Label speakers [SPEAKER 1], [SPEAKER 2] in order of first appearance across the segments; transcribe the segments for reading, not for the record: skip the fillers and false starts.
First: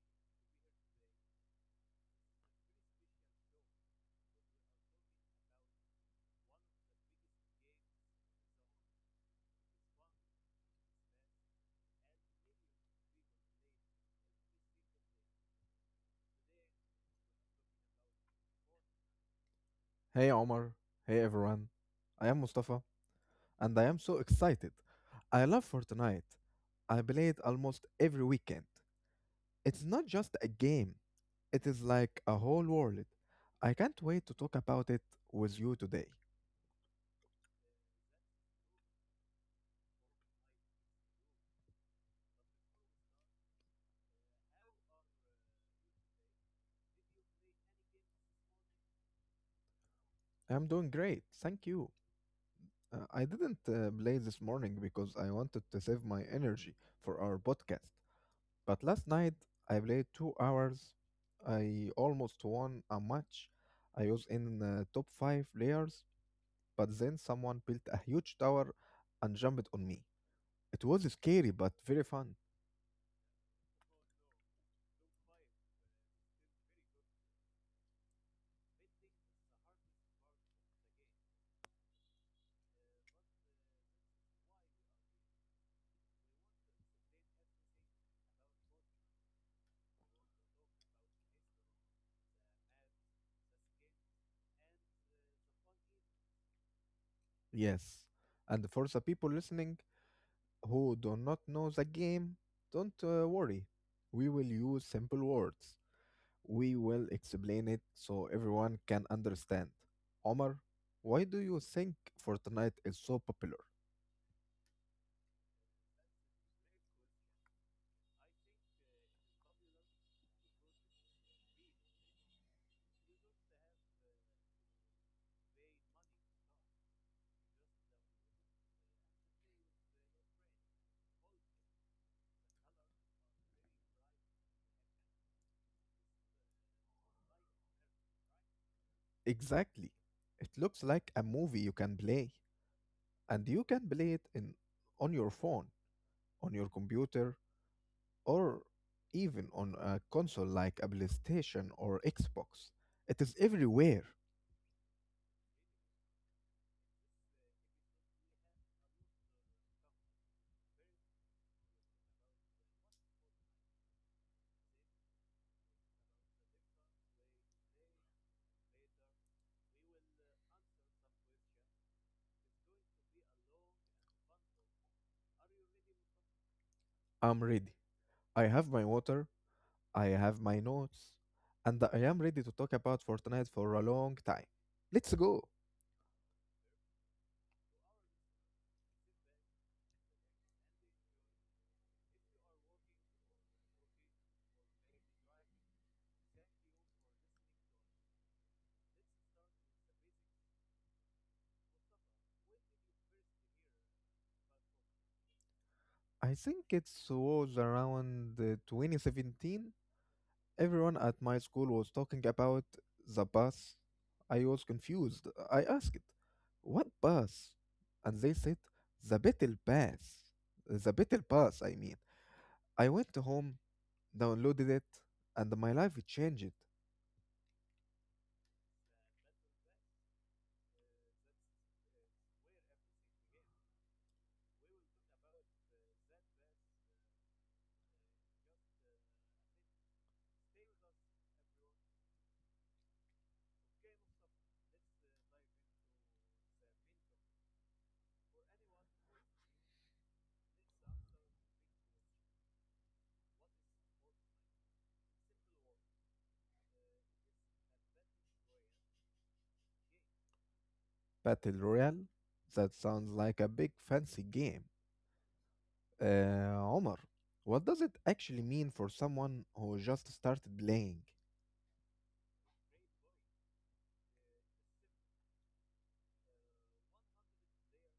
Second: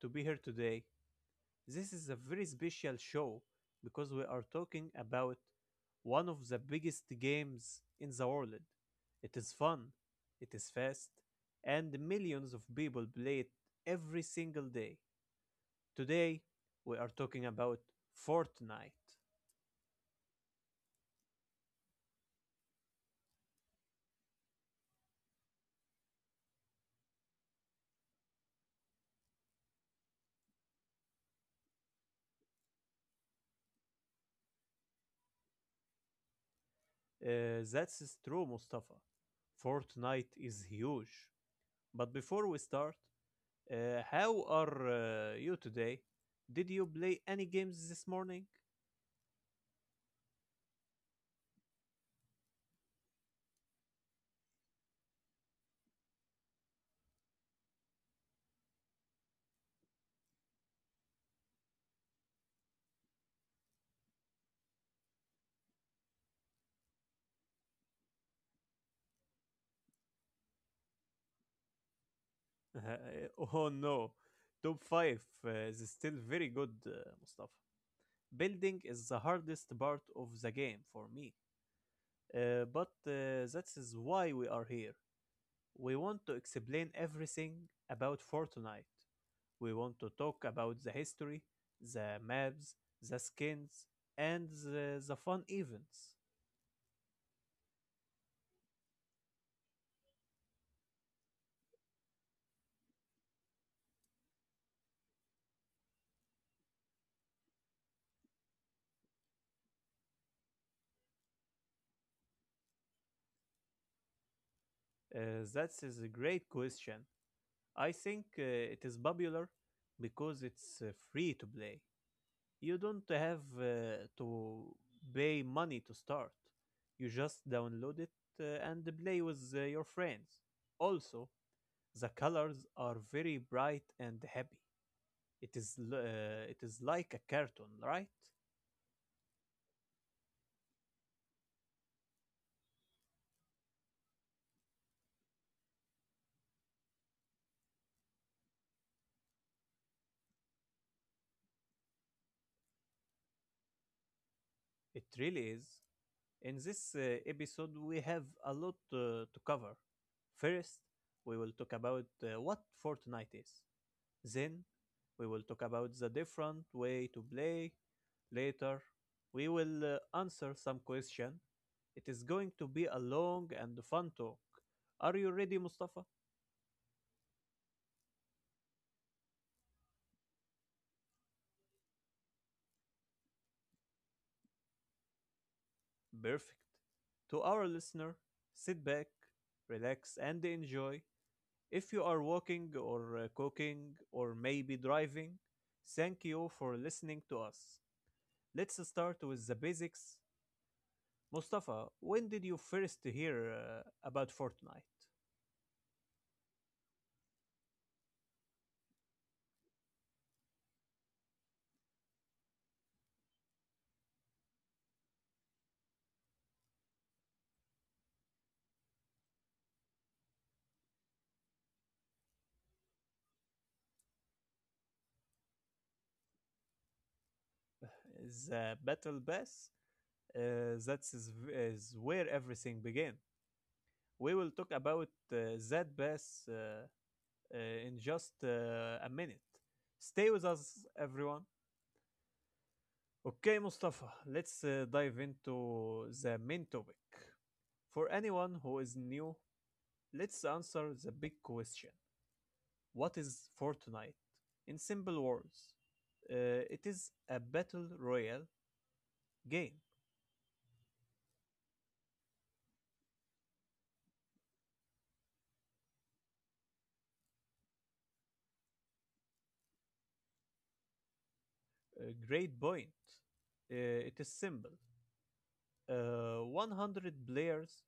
[SPEAKER 1] to be here today. This is a very special show because we are talking about one of the biggest games in the world. It is fun, it is fast, and millions of people play it every single day. Today, we are talking about Fortnite.
[SPEAKER 2] Hey Omar, hey everyone. I am Mustafa and I am so excited. I love Fortnite. I play it almost every weekend. It's not just a game, it is like a whole world. I can't wait to talk about it with you today.
[SPEAKER 1] That's true, Mustafa. Fortnite is huge. But before we start, how are you today? Did you play any games this morning?
[SPEAKER 2] I'm doing great, thank you. I didn't play this morning because I wanted to save my energy for our podcast. But last night I played 2 hours. I almost won a match. I was in top five players, but then someone built a huge tower and jumped on me. It was scary but very fun.
[SPEAKER 1] Oh no, top 5 is still very good, Mustafa. Building is the hardest part of the game for me. But that is why we are here. We want to explain everything about Fortnite. We want to talk about the history, the maps, the skins, and the fun events.
[SPEAKER 2] Yes. And for the people listening who do not know the game, don't worry. We will use simple words. We will explain it so everyone can understand. Omar, why do you think Fortnite is so popular?
[SPEAKER 1] That is a great question. I think it is popular because it's free to play. You don't have to pay money to start. You just download it and play with your friends. Also, the colors are very bright and happy. It is like a cartoon, right?
[SPEAKER 2] Exactly. It looks like a movie you can play, and you can play it in on your phone, on your computer, or even on a console like a PlayStation or Xbox. It is everywhere.
[SPEAKER 1] It really is. In this episode, we have a lot to cover. First, we will talk about what Fortnite is. Then, we will talk about the different way to play. Later, we will answer some question. It is going to be a long and fun talk. Are you ready, Mustafa?
[SPEAKER 2] I'm ready. I have my water, I have my notes, and I am ready to talk about Fortnite for a long time. Let's go.
[SPEAKER 1] Perfect. To our listener, sit back, relax, and enjoy. If you are walking or cooking or maybe driving, thank you for listening to us. Let's start with the basics. Mustafa, when did you first hear about Fortnite?
[SPEAKER 2] I think it was around 2017. Everyone at my school was talking about the bus. I was confused. I asked, "What bus?" And they said, "The Beetle Bus." The Beetle Bus, I mean. I went home, downloaded it, and my life changed.
[SPEAKER 1] The Battle Pass? That is where everything began. We will talk about that pass uh, in just a minute. Stay with us, everyone. Okay, Mustafa, let's dive into the main topic. For anyone who is new, let's answer the big question. What is Fortnite? In simple words, uh, it is a battle royale game.
[SPEAKER 2] Battle Royale? That sounds like a big fancy game. Omar, what does it actually mean for someone who just started playing?
[SPEAKER 1] A great point. It is simple. 100 players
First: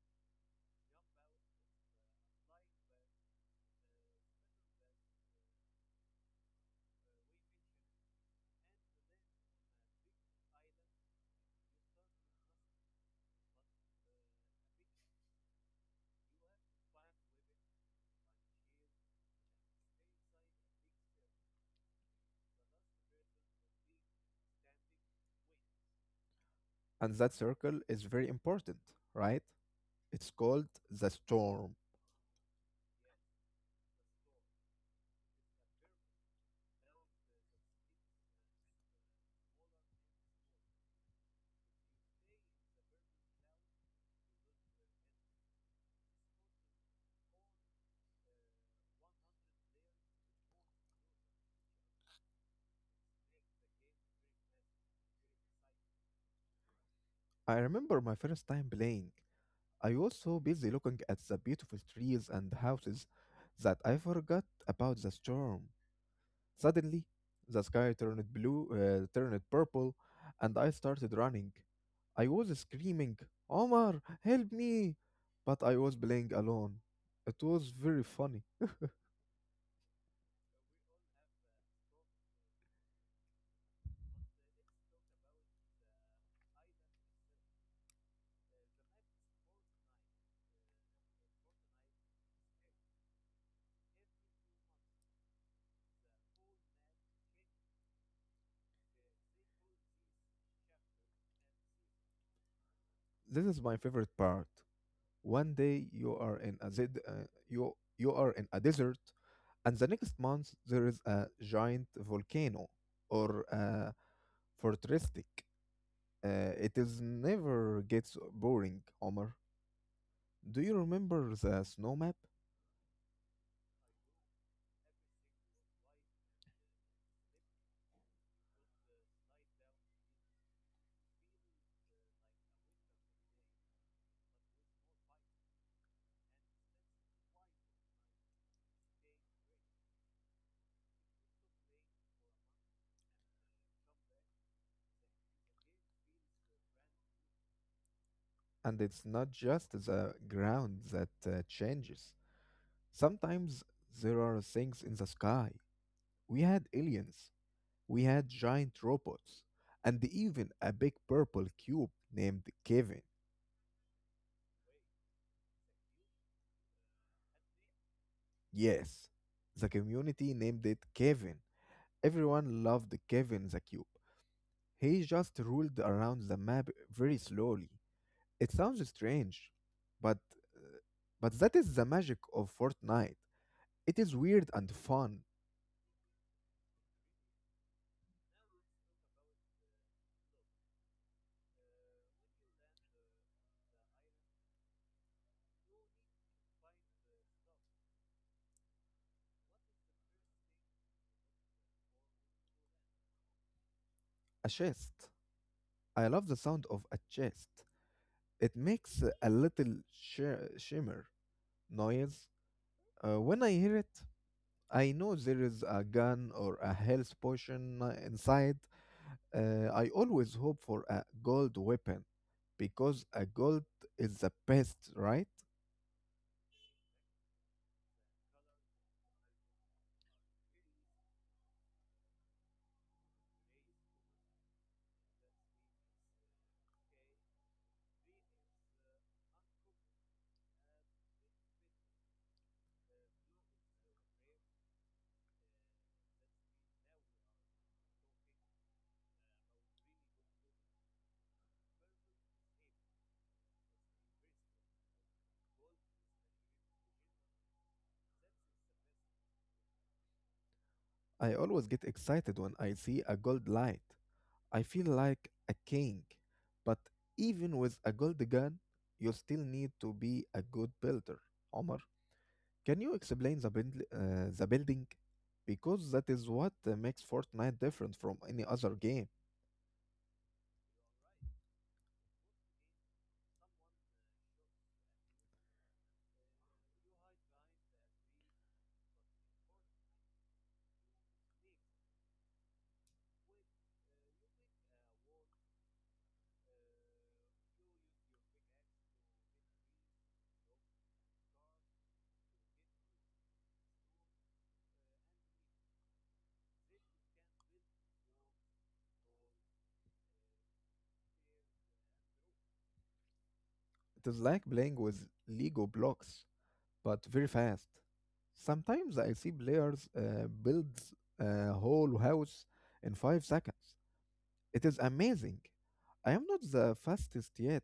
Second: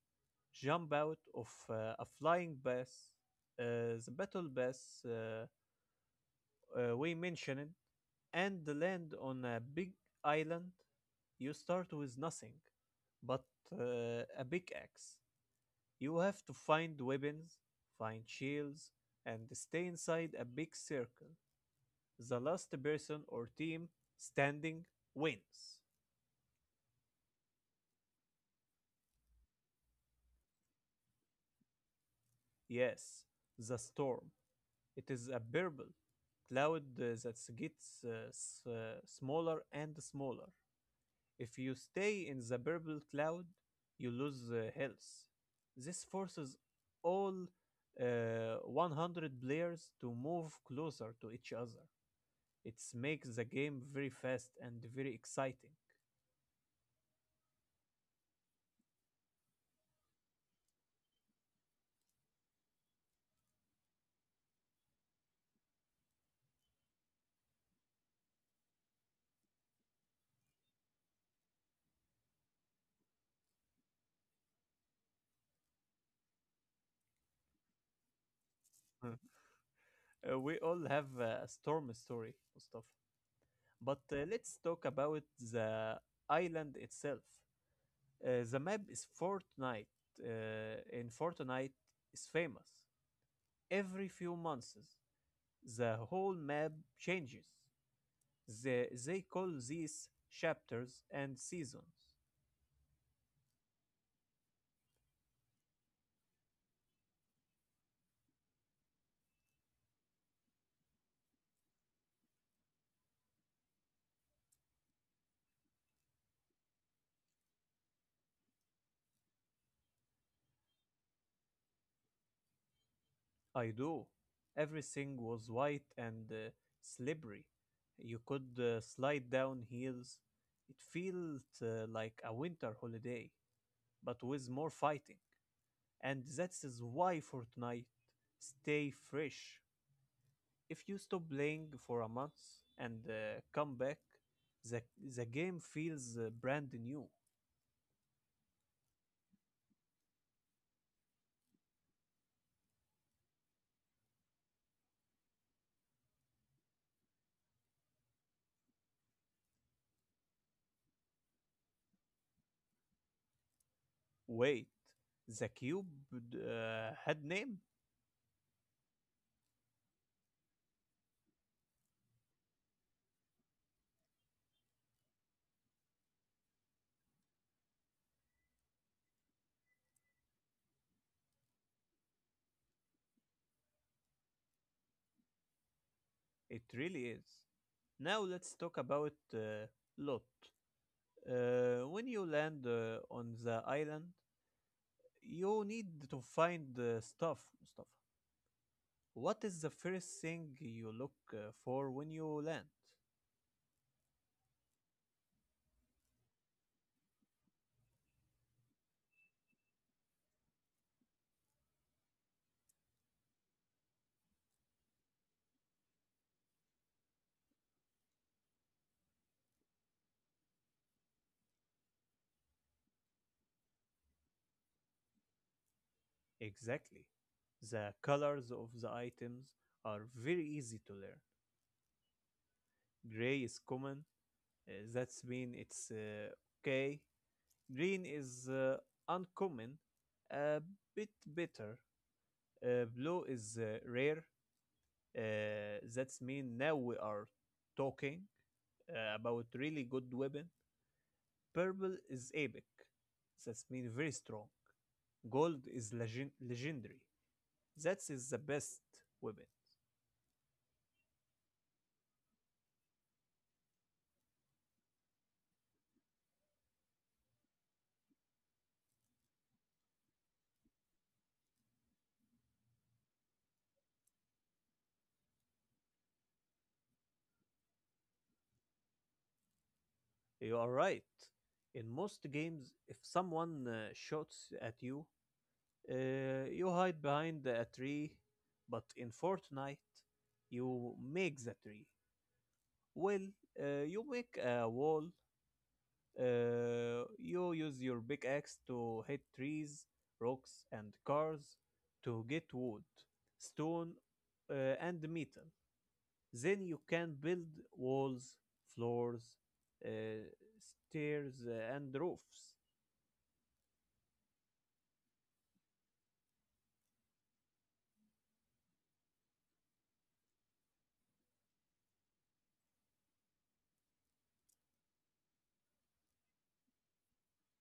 [SPEAKER 1] jump out of a flying bus. The battle bus we mentioned, and land on a big island. You start with nothing but a pickaxe. You have to find weapons, find shields, and stay inside a big circle. The last person or team standing wins.
[SPEAKER 2] And that circle is very important, right? It's called the storm.
[SPEAKER 1] Yes, the storm. It is a purple cloud that gets smaller and smaller. If you stay in the purple cloud, you lose health. This forces all 100 players to move closer to each other. It makes the game very fast and very exciting.
[SPEAKER 2] I remember my first time playing. I was so busy looking at the beautiful trees and houses that I forgot about the storm. Suddenly, the sky turned purple, and I started running. I was screaming, "Omar, help me!" But I was playing alone. It was very funny.
[SPEAKER 1] Huh. We all have a storm story, Mustafa. But let's talk about the island itself. The map is Fortnite, in Fortnite is famous. Every few months, the whole map changes. They call these chapters and seasons.
[SPEAKER 2] This is my favorite part. One day you are in a desert. And the next month, there is a giant volcano or a fortrestic. It is never gets boring, Omar. Do you remember the snow map?
[SPEAKER 1] I do. Everything was white and slippery. You could slide down hills. It felt like a winter holiday, but with more fighting. And that is why Fortnite stay fresh. If you stop playing for a month and come back, the, the game feels brand new.
[SPEAKER 2] And it's not just the ground that changes. Sometimes there are things in the sky. We had aliens, we had giant robots, and even a big purple cube named Kevin.
[SPEAKER 1] Wait, the cube had name?
[SPEAKER 2] Yes, the community named it Kevin. Everyone loved Kevin the Cube. He just rolled around the map very slowly. It sounds strange, but that is the magic of Fortnite. It is weird and fun.
[SPEAKER 1] It really is. Now let's talk about Lot. When you land on the island, you need to find stuff. What is the first thing you look for when you land?
[SPEAKER 2] A chest. I love the sound of a chest. It makes a little shimmer noise. When I hear it, I know there is a gun or a health potion inside. I always hope for a gold weapon because a gold is the best, right?
[SPEAKER 1] Exactly. The colors of the items are very easy to learn. Gray is common. That means it's okay. Green is uncommon, a bit better. Blue is rare. That's mean now we are talking about really good weapon. Purple is epic. That's mean very strong. Gold is legendary. That is the best weapon.
[SPEAKER 2] I always get excited when I see a gold light. I feel like a king. But even with a gold gun, you still need to be a good builder. Omar, can you explain the building? Because that is what makes Fortnite different from any other game.
[SPEAKER 1] You are right. In most games, if someone shoots at you, you hide behind a tree, but in Fortnite, you make the tree. Well, you make a wall. You use your big axe to hit trees, rocks, and cars to get wood, stone, uh, and metal. Then you can build walls, floors, uh, stairs, and roofs.
[SPEAKER 2] It is like playing with Lego blocks, but very fast. Sometimes I see players build a whole house in 5 seconds. It is amazing. I am not the fastest yet,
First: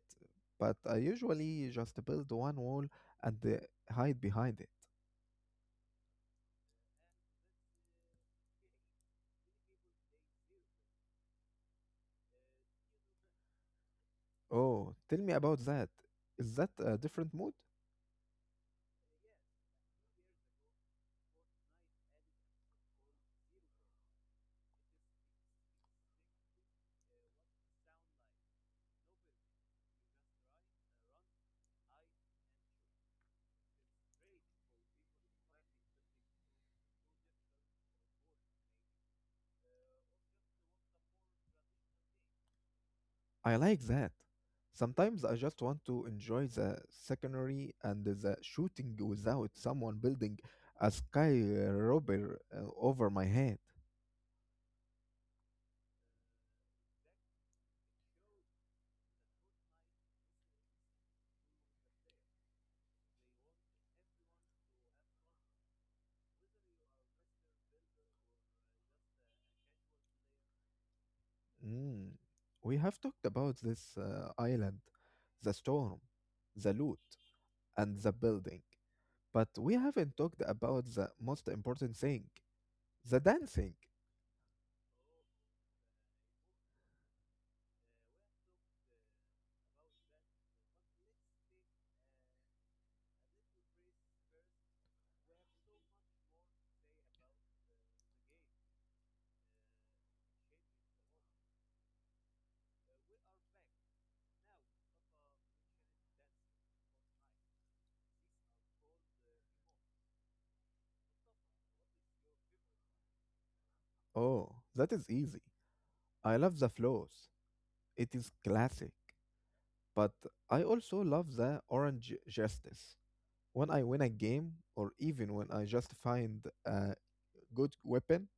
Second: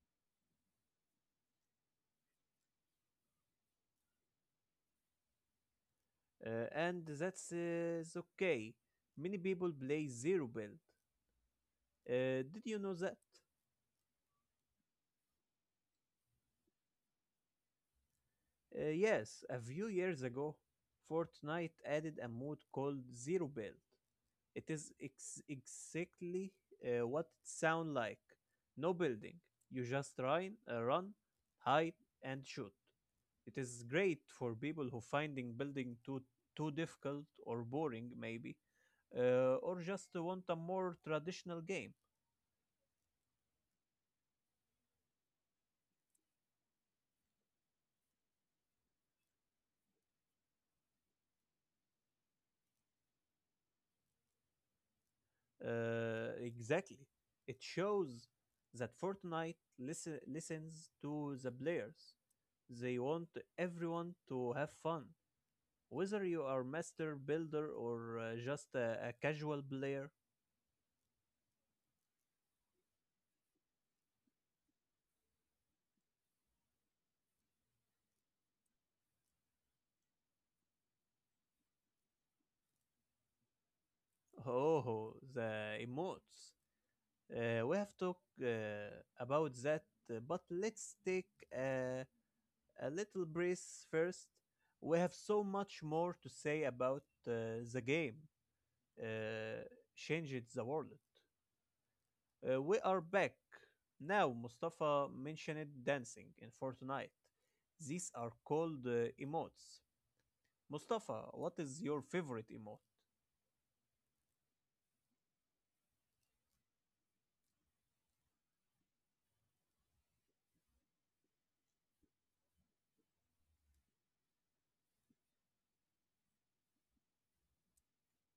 [SPEAKER 2] but I usually just build one wall and hide behind it.
[SPEAKER 1] And that's is okay. Many people play zero build. Did you know that?
[SPEAKER 2] Oh, tell me about that. Is that a different mood?
[SPEAKER 1] Yes, a few years ago, Fortnite added a mode called Zero Build. It is exactly what it sounds like. No building. You just run, hide, and shoot. It is great for people who finding building too difficult or boring, maybe, or just want a more traditional game.
[SPEAKER 2] I like that. Sometimes I just want to enjoy the secondary and the shooting without someone building a sky robber over my head.
[SPEAKER 1] Exactly. It shows that Fortnite listens to the players. They want everyone to have fun, whether you are master builder or just a casual player.
[SPEAKER 2] Mm. We have talked about this island, the storm, the loot, and the building. But we haven't talked about the most important thing the dancing.
[SPEAKER 1] Oh, the emotes. We have talked about that, but let's take a, a little breeze first. We have so much more to say about the game. Uh, Changed the world. We are back. Now, Mustafa mentioned dancing in Fortnite. These are called emotes. Mustafa, what is your favorite emote?
[SPEAKER 2] Oh, that is easy. I love the flows. It is classic. But I also love the orange justice. When I win a game, or even when I just find a good weapon,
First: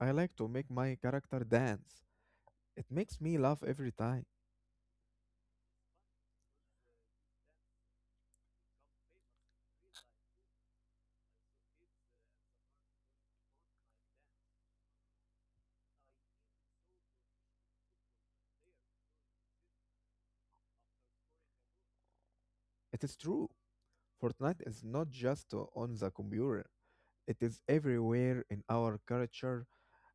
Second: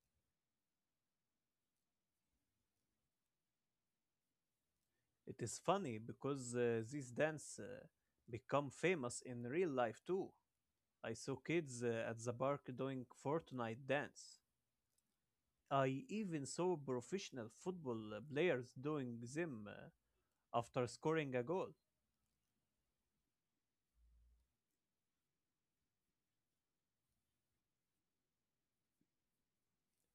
[SPEAKER 2] I like to make my character dance. It makes me laugh every time.
[SPEAKER 1] It is funny because these dance become famous in real life too. I saw kids at the park doing Fortnite dance. I even saw professional football players doing them after scoring a goal.
[SPEAKER 2] It is true. Fortnite is not just on the computer, it is everywhere in our culture,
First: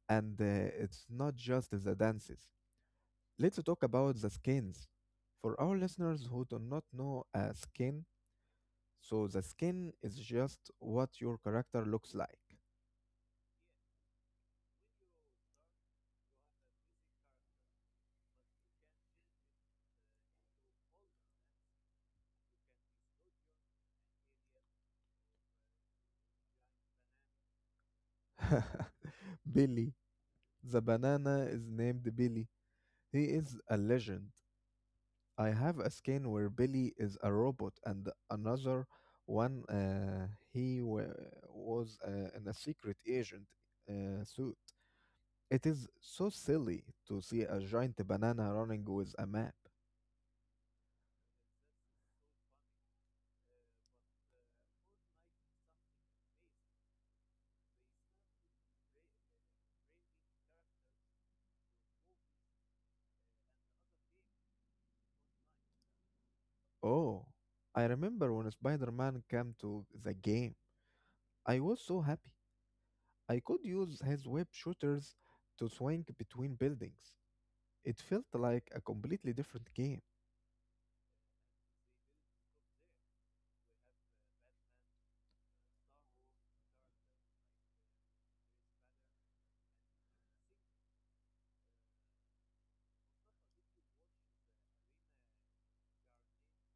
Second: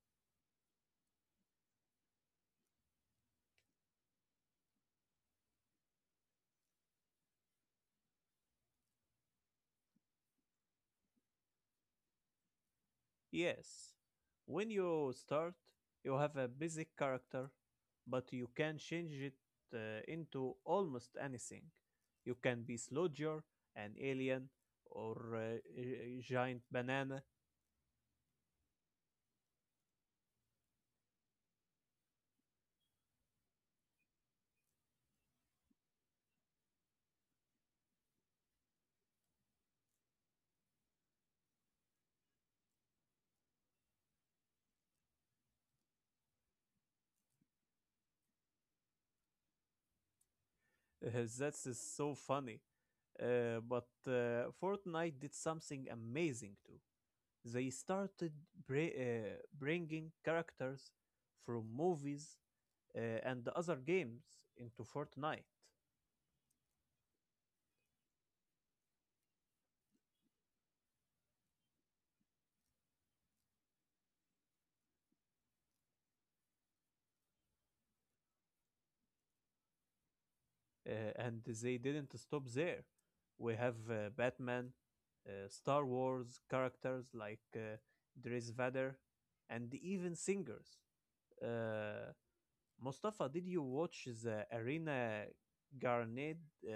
[SPEAKER 2] and it's not just the dances. Let's talk about the skins. For our listeners who do not know a skin, so the skin is just what your character looks like.
[SPEAKER 1] Yes, when you start, you have a basic character, but you can change it into almost anything. You can be Sludger, an alien, or a giant banana.
[SPEAKER 2] Billy, the banana is named Billy. He is a legend. I have a skin where Billy is a robot and another one uh, he wa- was in a secret agent suit. It is so silly to see a giant banana running with a map.
[SPEAKER 1] That's just so funny. But Fortnite did something amazing too. They started bringing characters from movies and other games into Fortnite.
[SPEAKER 2] Oh, I remember when Spider-Man came to the game. I was so happy. I could use his web shooters to swing between buildings. It felt like a completely different game.
[SPEAKER 1] And they didn't stop there. We have Batman, Star Wars characters like Dries Vader, and even singers. Uh, Mustafa, did you watch the Arena Garnet, uh,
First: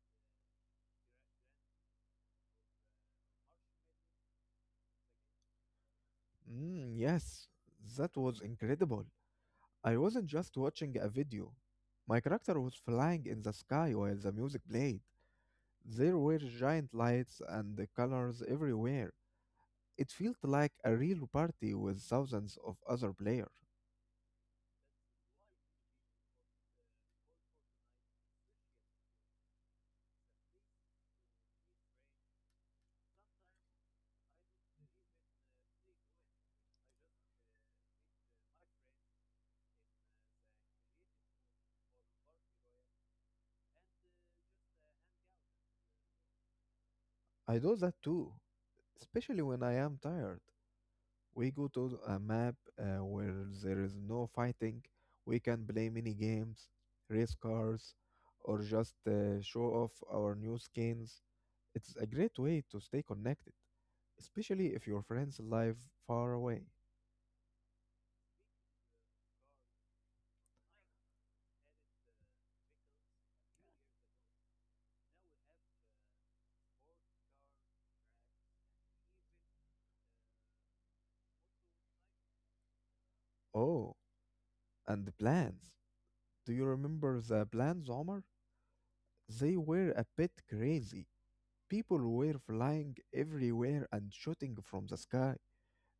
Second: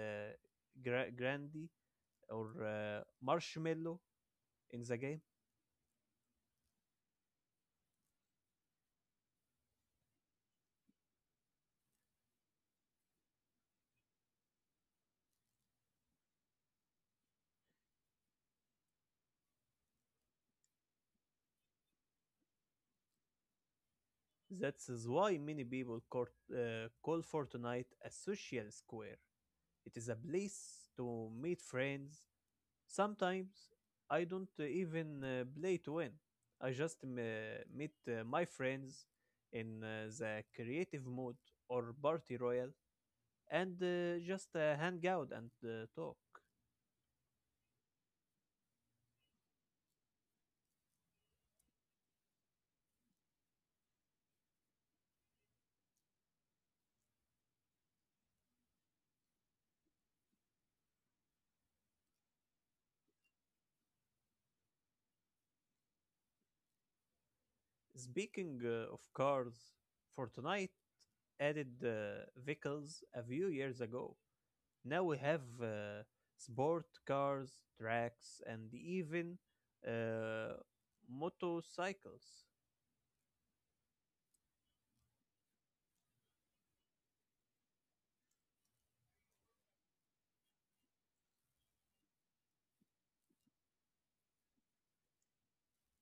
[SPEAKER 1] Grandi, or Marshmallow in the game?
[SPEAKER 2] Mm, yes, that was incredible. I wasn't just watching a video. My character was flying in the sky while the music played. There were giant lights and the colors everywhere. It felt like a real party with thousands of other players.
[SPEAKER 1] That is why many people call Fortnite a social square. It is a place to meet friends. Sometimes I don't even play to win. I just meet my friends in the creative mode or party royal and just hang out and talk.
[SPEAKER 2] I do that too, especially when I am tired. We go to a map where there is no fighting. We can play mini games, race cars, or just show off our new skins. It's a great way to stay connected, especially if your friends live far away.
[SPEAKER 1] Speaking of cars, Fortnite added vehicles a few years ago. Now we have sport cars, tracks, and even uh, motorcycles.
[SPEAKER 2] Oh, and the plans. Do you remember the plans, Omar? They were a bit crazy. People were flying everywhere and shooting from the sky.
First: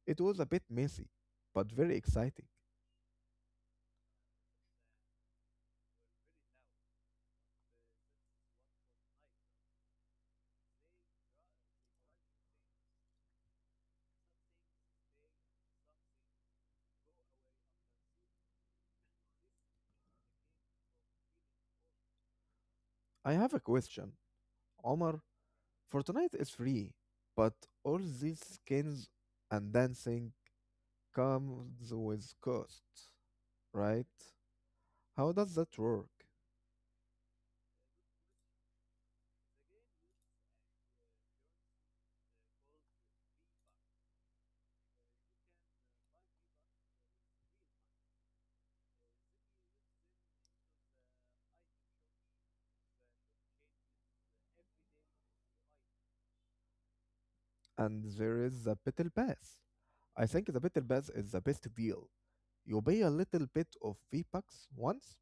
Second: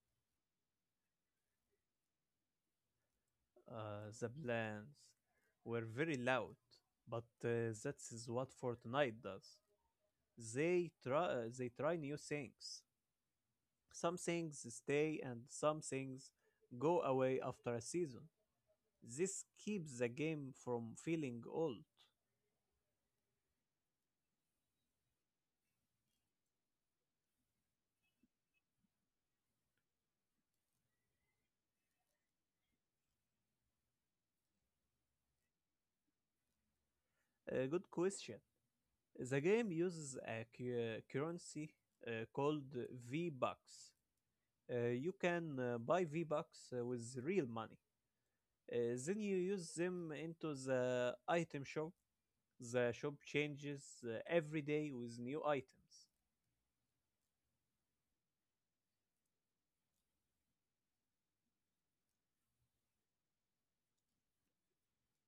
[SPEAKER 2] It was a bit messy, but very exciting.
[SPEAKER 1] The plans were very loud, but that is what Fortnite does. They try new things. Some things stay and some things go away after a season. This keeps the game from feeling old.
[SPEAKER 2] I have a question, Omar. Fortnite is free, but all these skins and dancing comes with costs, right? How does that work?
[SPEAKER 1] A good question. The game uses a currency called V-Bucks. You can buy V-Bucks with real money. Uh, then you use them into the item shop. The shop changes every day with new items.
[SPEAKER 2] And there is the Battle Pass. I think the Battle Pass is the best deal. You pay a little bit of V-Bucks once.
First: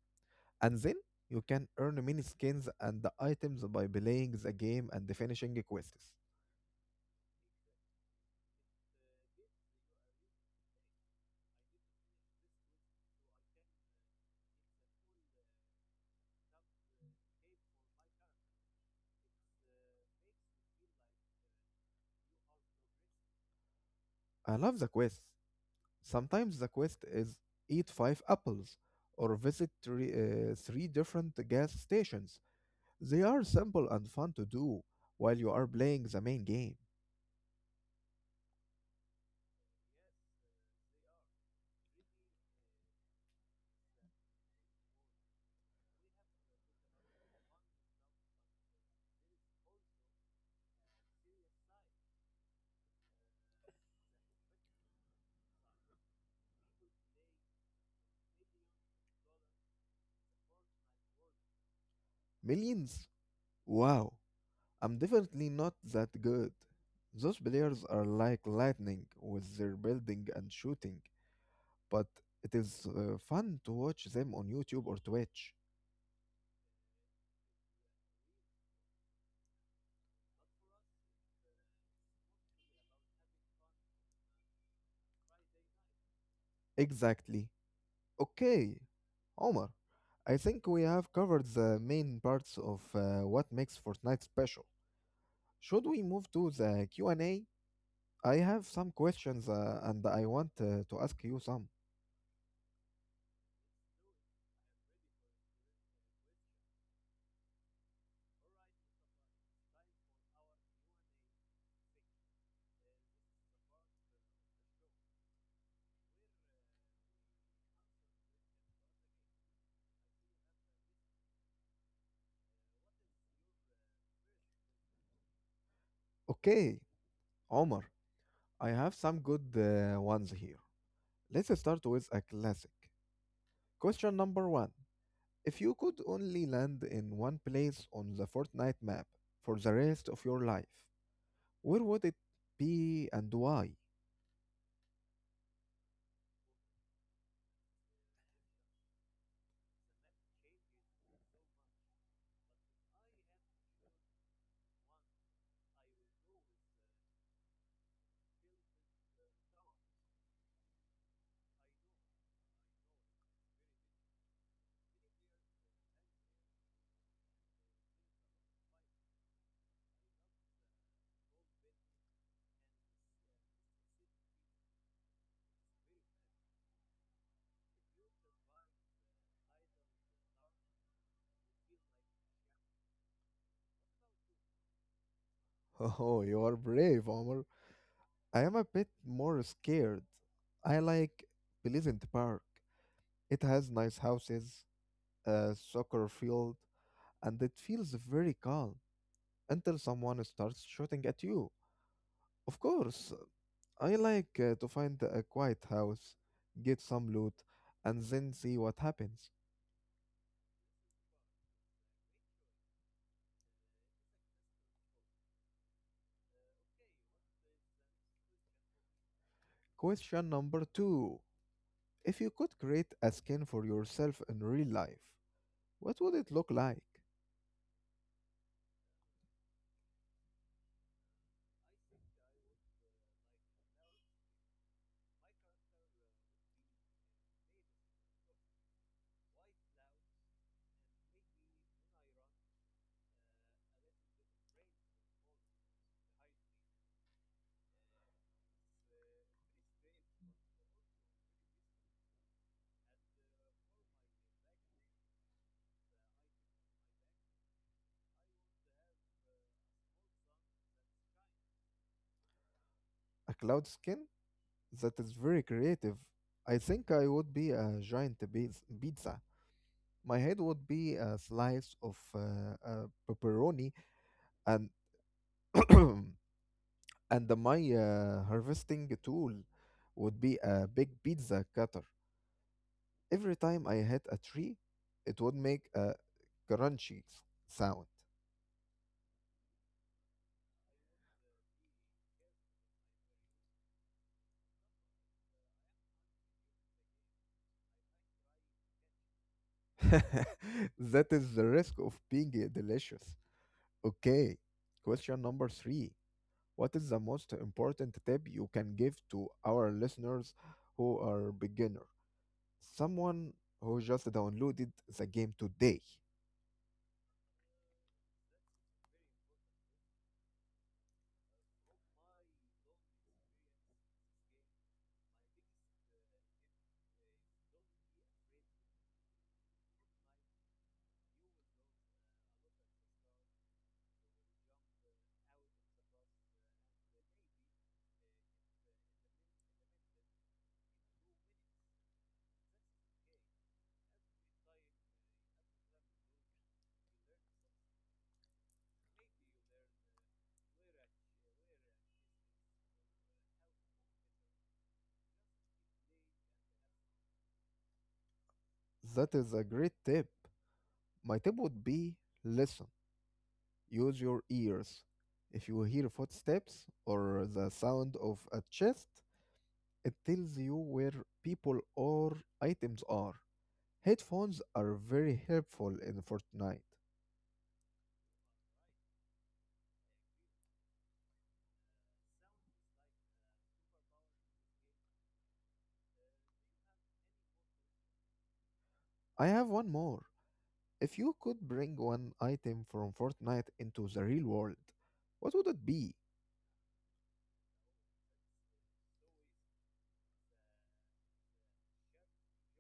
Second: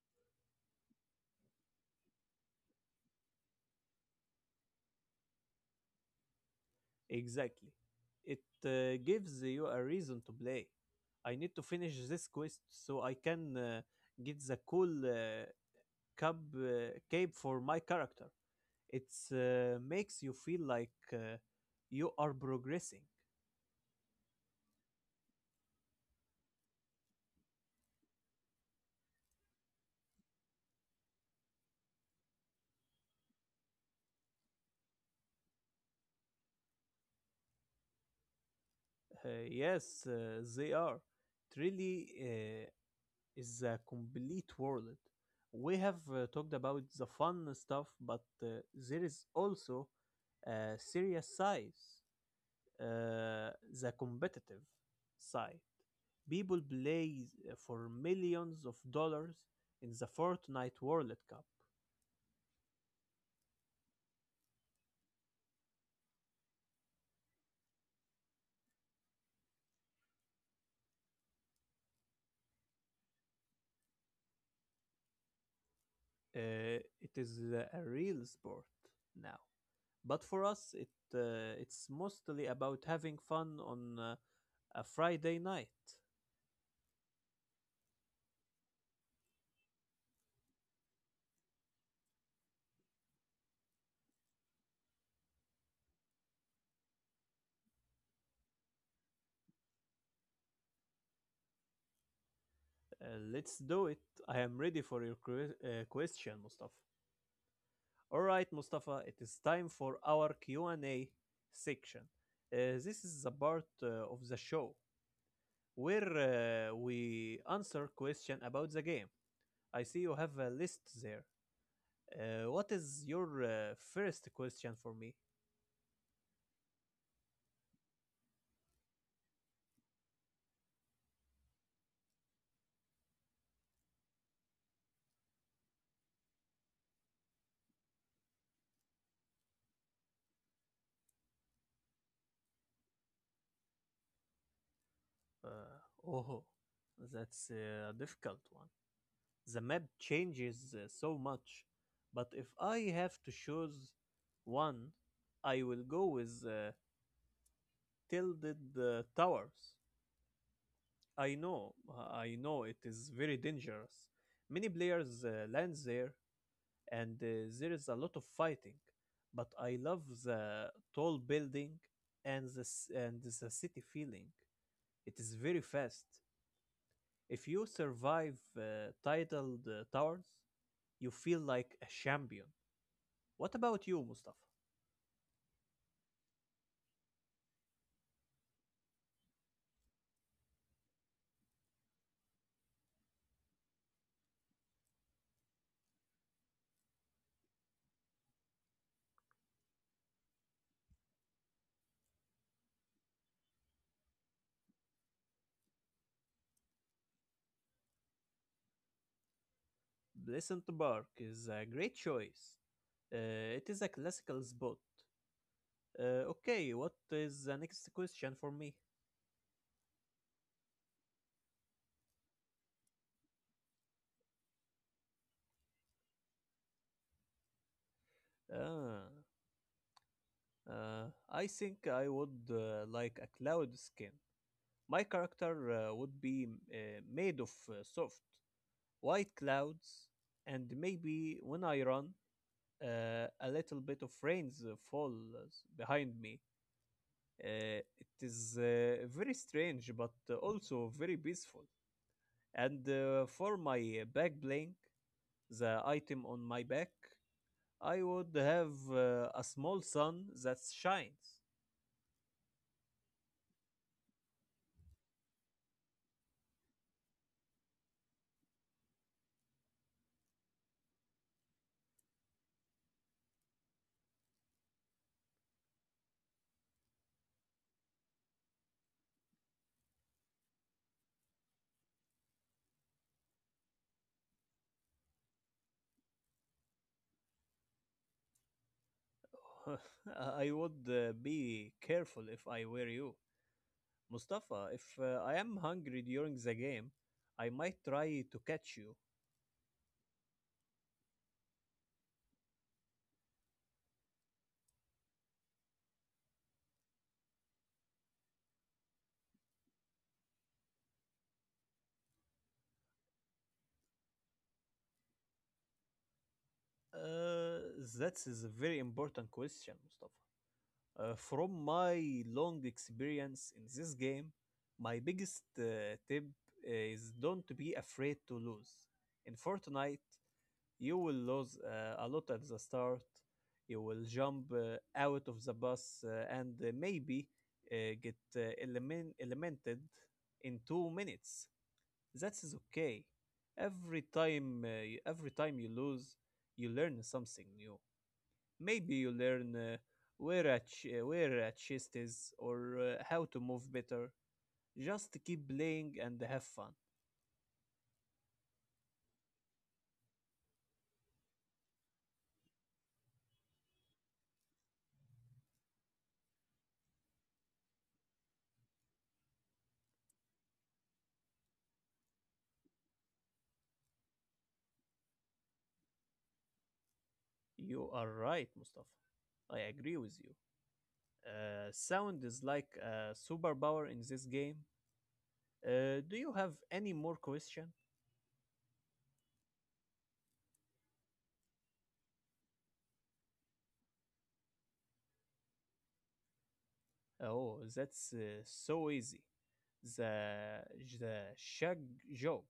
[SPEAKER 2] And then you can earn many skins and the items by playing the game and finishing quests.
[SPEAKER 1] Exactly. It gives you a reason to play. I need to finish this quest so I can get the cool cape for my character. It makes you feel like you are progressing.
[SPEAKER 2] I love the quests. Sometimes the quest is eat five apples or visit three different gas stations. They are simple and fun to do while you are playing the main game.
[SPEAKER 1] Yes, they are. It really is a complete world. We have talked about the fun stuff, but there is also serious sides, uh, the competitive side. People play for millions of dollars in the Fortnite World Cup.
[SPEAKER 2] Millions? Wow, I'm definitely not that good. Those players are like lightning with their building and shooting, but it is fun to watch them on YouTube or Twitch.
[SPEAKER 1] It is a real sport now, but for us, it's mostly about having fun on a Friday night.
[SPEAKER 2] Exactly. Okay, Omar, I think we have covered the main parts of what makes Fortnite special. Should we move to the Q and A? I have some questions and I want to ask you some.
[SPEAKER 1] Let's do it. I am ready for your question, Mustafa. All right, Mustafa, it is time for our Q&A section. This is the part of the show where we answer question about the game. I see you have a list there. What is your first question for me?
[SPEAKER 2] Okay, Omar, I have some good ones here. Let's start with a classic. Question number one. If you could only land in one place on the Fortnite map for the rest of your life, where would it be and why?
[SPEAKER 1] Oh, that's a difficult one. The map changes so much, but if I have to choose one, I will go with Tilted Towers. I know it is very dangerous. Many players land there, and there is a lot of fighting. But I love the tall building and and the city feeling. It is very fast. If you survive tidal towers, you feel like a champion. What about you, Mustafa?
[SPEAKER 2] Oh, you are brave, Omar. I am a bit more scared. I like Pleasant Park. It has nice houses, a soccer field, and it feels very calm until someone starts shooting at you. Of course, I like to find a quiet house, get some loot, and then see what happens.
[SPEAKER 1] Pleasant Park is a great choice. It is a classical spot. Okay, what is the next question for me?
[SPEAKER 2] Question number two. If you could create a skin for yourself in real life, what would it look like?
[SPEAKER 1] Ah. I think I would like a cloud skin. My character would be made of soft, white clouds, and maybe when I run, a little bit of rains falls behind me. It is very strange, but also very peaceful. And for my back blink, the item on my back, I would have a small sun that shines.
[SPEAKER 2] A cloud skin? That is very creative. I think I would be a giant pizza. My head would be a slice of pepperoni, and and my harvesting tool would be a big pizza cutter. Every time I hit a tree, it would make a crunchy sound.
[SPEAKER 1] I would be careful if I were you. Mustafa, if I am hungry during the game, I might try to catch you.
[SPEAKER 2] That is the risk of being delicious. Okay, question number three. What is the most important tip you can give to our listeners who are beginner? Someone who just downloaded the game today.
[SPEAKER 1] Uh, that is a very important question, Mustafa. From my long experience in this game, my biggest tip is don't be afraid to lose. In Fortnite, you will lose a lot at the start. You will jump out of the bus and maybe get eliminated in 2 minutes. That is okay. Every time you lose, you learn something new. Maybe you learn where a chest is, or how to move better. Just keep playing and have fun.
[SPEAKER 2] That is a great tip. My tip would be listen, use your ears. If you hear footsteps or the sound of a chest, it tells you where people or items are. Headphones are very helpful in Fortnite.
[SPEAKER 1] You are right, Mustafa. I agree with you. Sound is like a superpower in this game. Do you have any more question?
[SPEAKER 2] I have one more. If you could bring one item from Fortnite into the real world, what would it be?
[SPEAKER 1] Oh, that's so easy. The the shag joke.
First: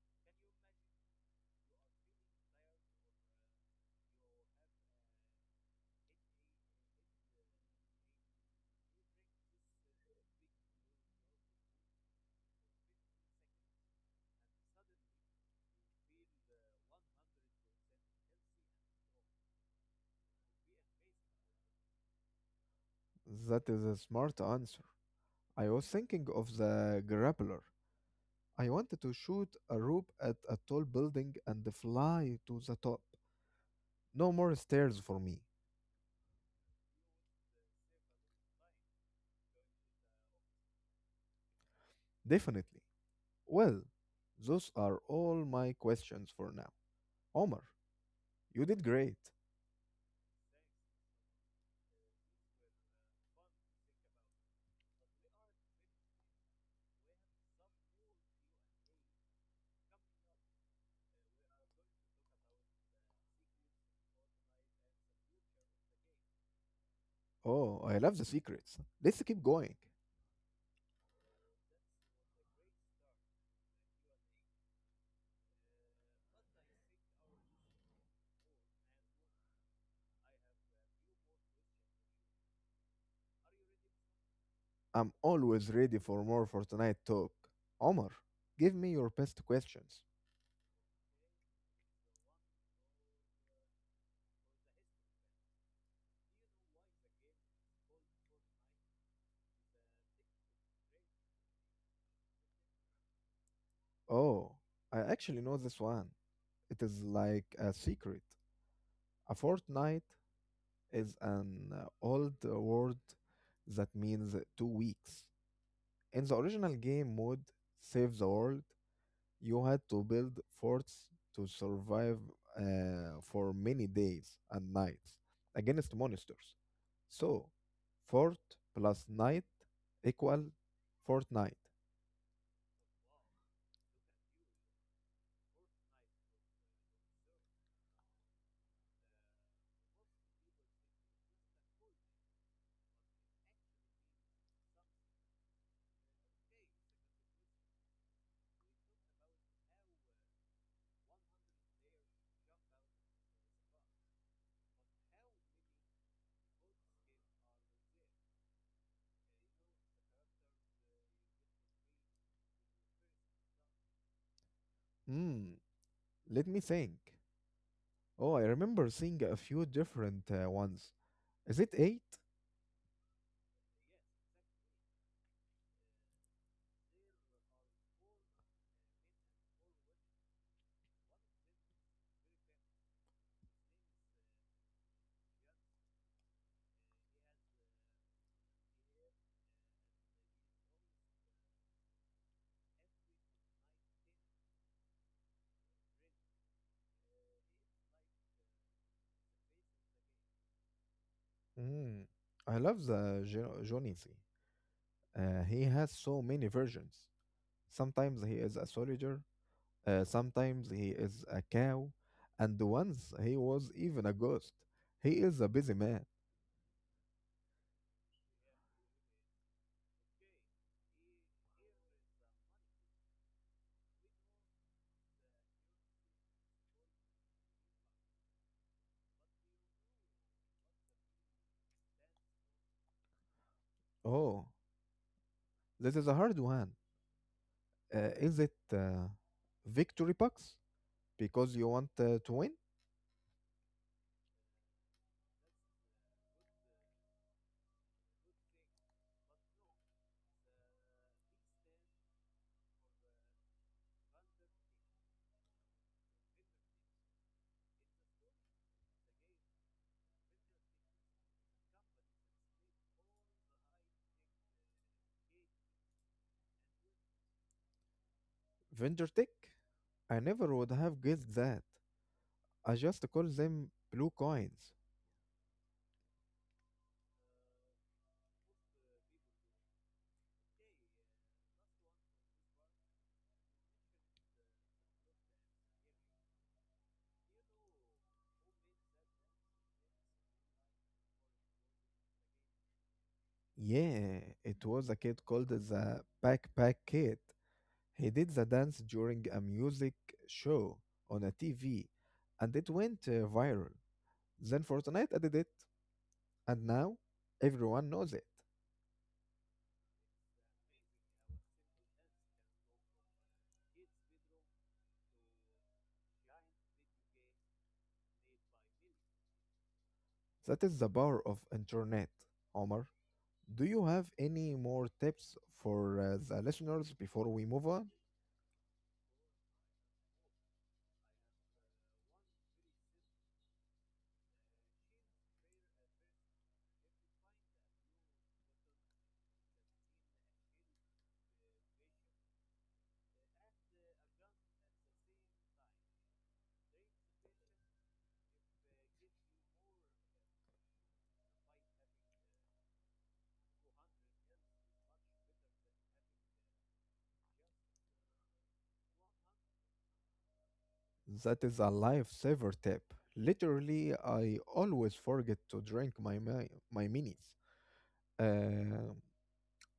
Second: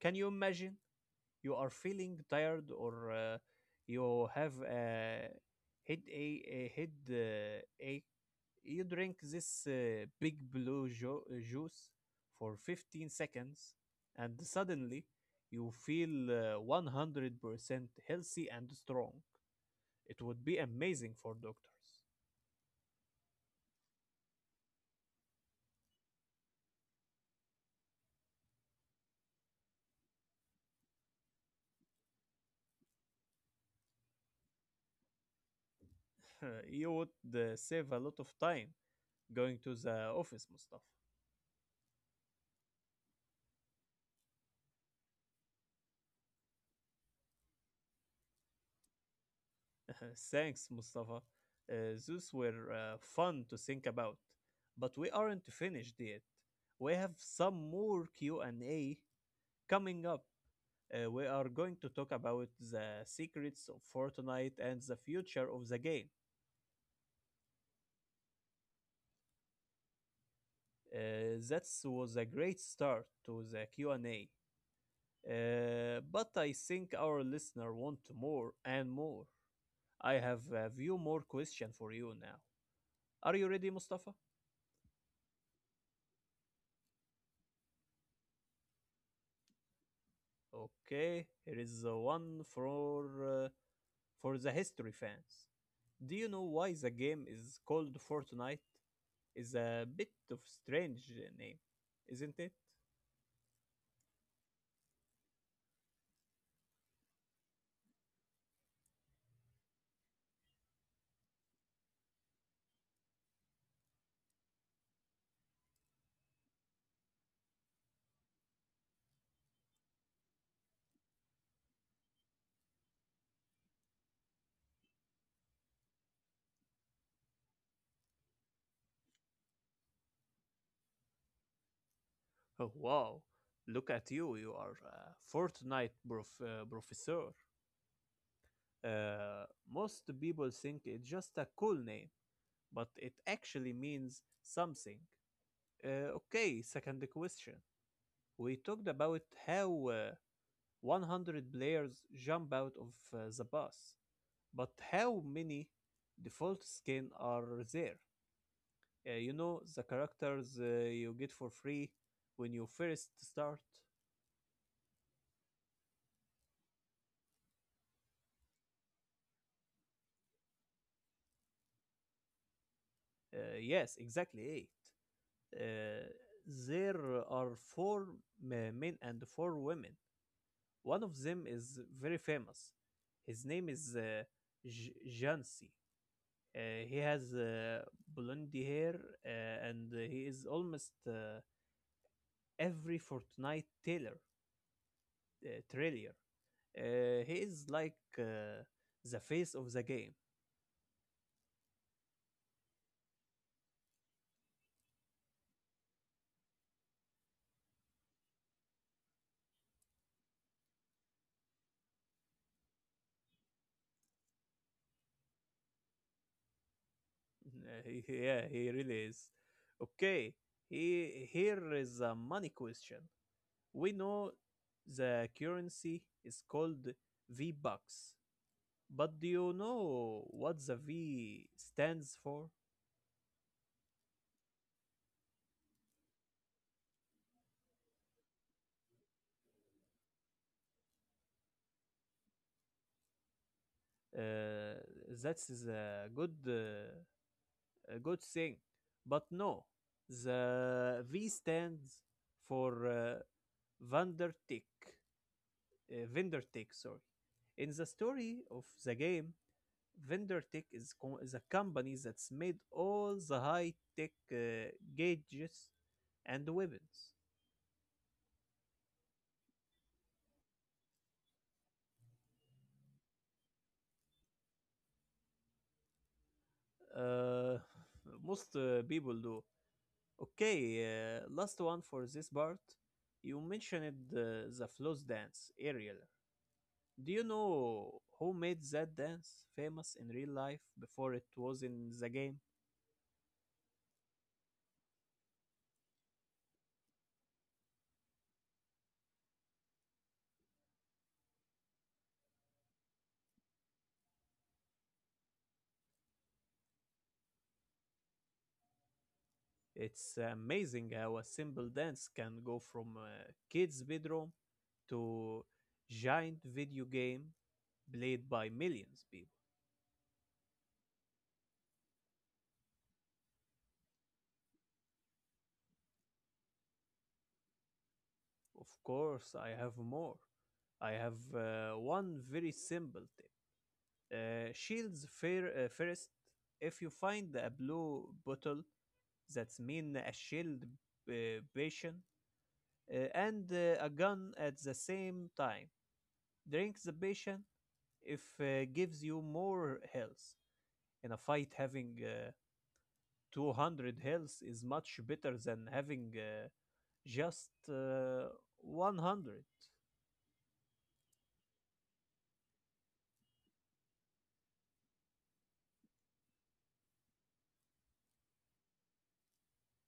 [SPEAKER 1] Can you imagine? You are feeling tired, or you have a head a, head ache. You drink this big blue juice for 15 seconds, and suddenly you feel 100% healthy and strong. It would be amazing for doctors.
[SPEAKER 2] That is a smart answer. I was thinking of the grappler. I wanted to shoot a rope at a tall building and fly to the top. No more stairs for me.
[SPEAKER 1] You would save a lot of time going to the office, Mustafa.
[SPEAKER 2] Definitely. Well, those are all my questions for now. Omar, you did great.
[SPEAKER 1] Thanks, Mustafa. Those were fun to think about, but we aren't finished yet. We have some more Q&A coming up. We are going to talk about the secrets of Fortnite and the future of the game.
[SPEAKER 2] Oh, I love the secrets. Let's keep going.
[SPEAKER 1] That was a great start to the Q&A. But I think our listener want more and more. I have a few more questions for you now. Are you ready, Mustafa?
[SPEAKER 2] I'm always ready for more Fortnite talk. Omar, give me your best questions.
[SPEAKER 1] Okay, here is the one uh, for the history fans. Do you know why the game is called Fortnite? Is a bit of strange name, isn't it?
[SPEAKER 2] Oh, I actually know this one. It is like a secret. A fortnight is an old word that means 2 weeks. In the original game mode, Save the World, you had to build forts to survive for many days and nights against monsters. So, fort plus night equal fortnight.
[SPEAKER 1] Oh, wow, look at you, you are a Fortnite professor. Uh, most people think it's just a cool name, but it actually means something. Okay, second question. We talked about how 100 players jump out of the bus, but how many default skin are there? You know, the characters you get for free when you first start?
[SPEAKER 2] Hmm, let me think. Oh, I remember seeing a few different ones. Is it eight?
[SPEAKER 1] Yes, exactly eight. Uh, there are four men and four women. One of them is very famous. His name is Jansi. He has blonde hair and he is almost every fortnight uh, trailer. He is like the face of the game.
[SPEAKER 2] Hmm, I love the Johnny C. He has so many versions. Sometimes he is a soldier, sometimes he is a cow, and once he was even a ghost. He is a busy man.
[SPEAKER 1] Yeah, he really is. Okay, here is a money question. We know the currency is called V-Bucks. But do you know what the V stands for?
[SPEAKER 2] Oh, this is a hard one. Is it victory box? Because you want to win
[SPEAKER 1] Uh, that is a good thing. But no, the V stands for Vandertick. Vandertick, sorry. In the story of the game, Vandertick is a company that's made all the high-tech gauges and weapons.
[SPEAKER 2] vendor tech. I never would have guessed that. I just call them blue coins.
[SPEAKER 1] Uh, Most people do. Okay, last one for this part. You mentioned the floss dance, aerial. Do you know who made that dance famous in real life before it was in the game?
[SPEAKER 2] Yeah, it was a kid called the backpack kid. He did the dance during a music show on a TV, and it went viral. Then Fortnite added it. And now everyone knows it.
[SPEAKER 1] It's amazing how a simple dance can go from a kid's bedroom to giant video game played by millions people.
[SPEAKER 2] That is the power of internet. Omar, do you have any more tips for the listeners before we move on?
[SPEAKER 1] Of course, I have more. I have one very simple tip. Shields first. If you find a blue bottle, that's mean a shield uh, potion and a gun at the same time. Drink the potion if gives you more health. In a fight, having 200 health is much better than having just 100.
[SPEAKER 2] That is a lifesaver tip. Literally, I always forget to drink my minis. Uh,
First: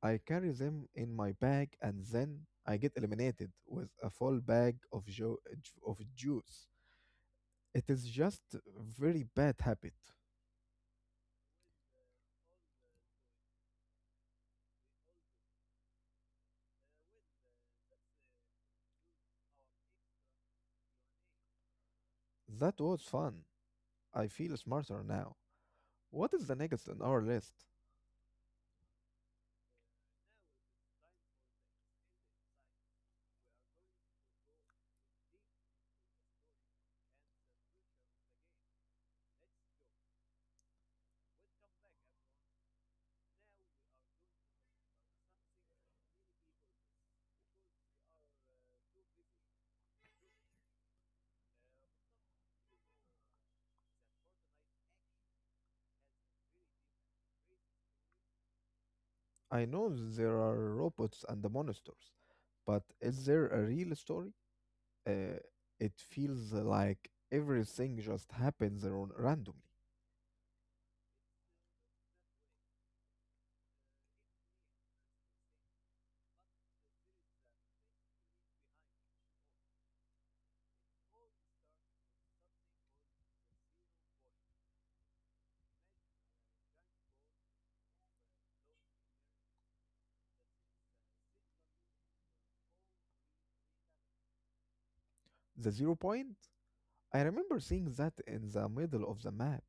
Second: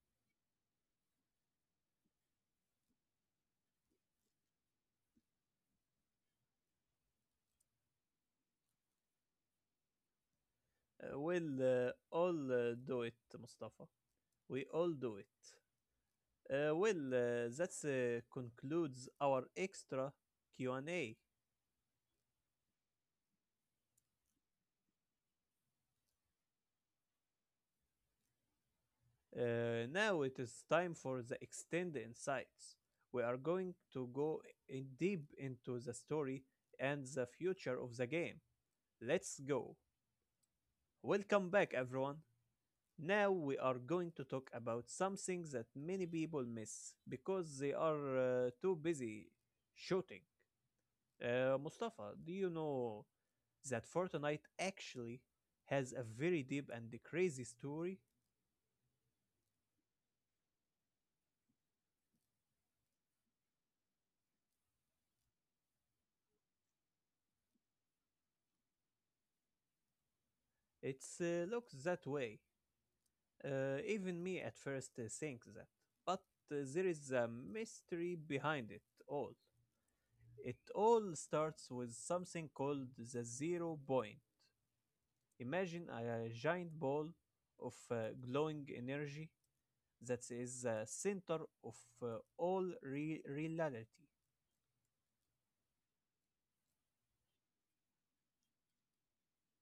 [SPEAKER 2] I carry them in my bag, and then I get eliminated with a full bag of juice. It is just very bad habit.
[SPEAKER 1] We'll all do it, Mustafa. We all do it. Well, that concludes our extra Q&A.
[SPEAKER 2] That was fun. I feel smarter now. What is the next on our list?
[SPEAKER 1] Now it is time for the extended insights. We are going to go in deep into the story and the future of the game. Let's go. Welcome back, everyone. Now we are going to talk about something that many people miss because they are too busy shooting. Mustafa, do you know is that Fortnite actually has a very deep and crazy story.
[SPEAKER 2] I know there are robots and the monsters, but is there a real story? Uh, it feels like everything just randomly.
[SPEAKER 1] It looks that way. Even me at first think that. But there is a mystery behind it all. It all starts with something called the zero point. Imagine a giant ball of glowing energy that is the center of reality.
[SPEAKER 2] The zero point? I remember seeing that in the middle of the map.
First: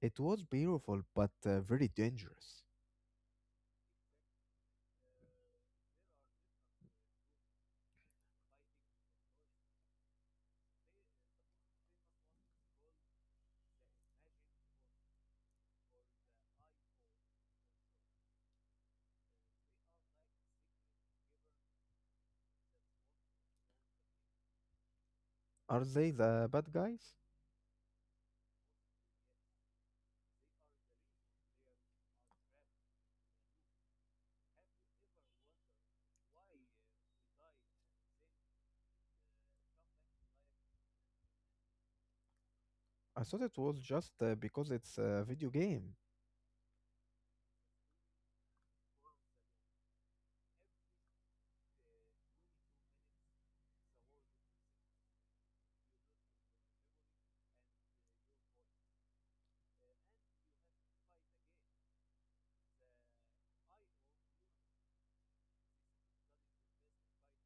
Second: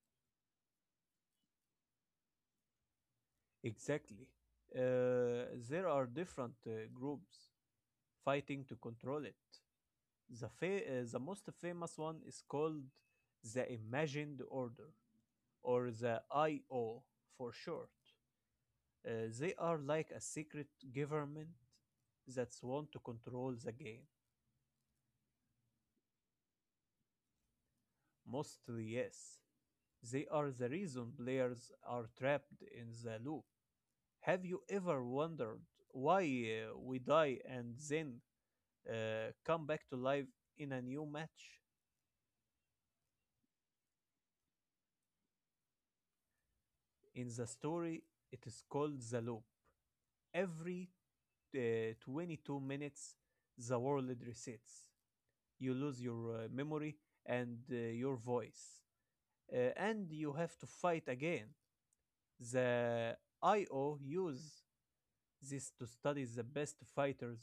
[SPEAKER 2] It was beautiful, but very dangerous.
[SPEAKER 1] Exactly. There are different groups fighting to control it. The most famous one is called the Imagined Order, or the IO for short. They are like a secret government that's want to control the game.
[SPEAKER 2] Are they the bad guys?
[SPEAKER 1] Mostly, yes. They are the reason players are trapped in the loop. Have you ever wondered why we die and then come back to life in a new match?
[SPEAKER 2] I thought it was just because it's a video game.
[SPEAKER 1] In the story, it is called the loop. Every 22 minutes the world resets. You lose your memory and your voice, and you have to fight again. The IO use this to study the best fighters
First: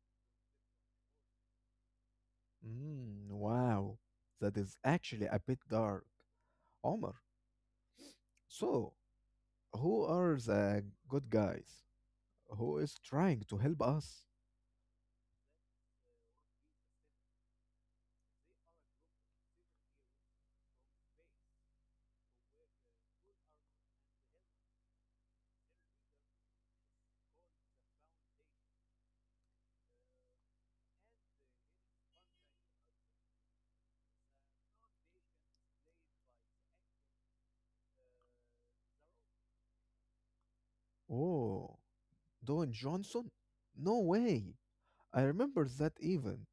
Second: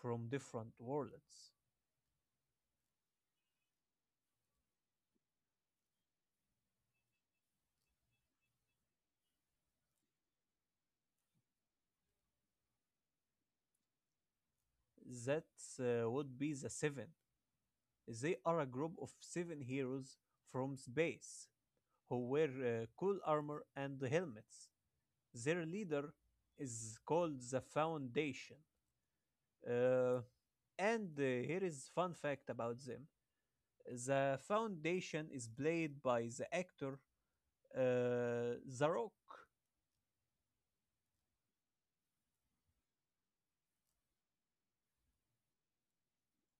[SPEAKER 1] from different worlds.
[SPEAKER 2] Mm, wow, that is actually a bit dark. Omar, so who are the good guys? Who is trying to help us?
[SPEAKER 1] That would be the Seven. They are a group of seven heroes from space who wear cool armor and helmets. Their leader is called the Foundation. Uh, and here is fun fact about them. The Foundation is played by the actor The Rock.
[SPEAKER 2] Oh, Don Johnson? No way. I remember that event.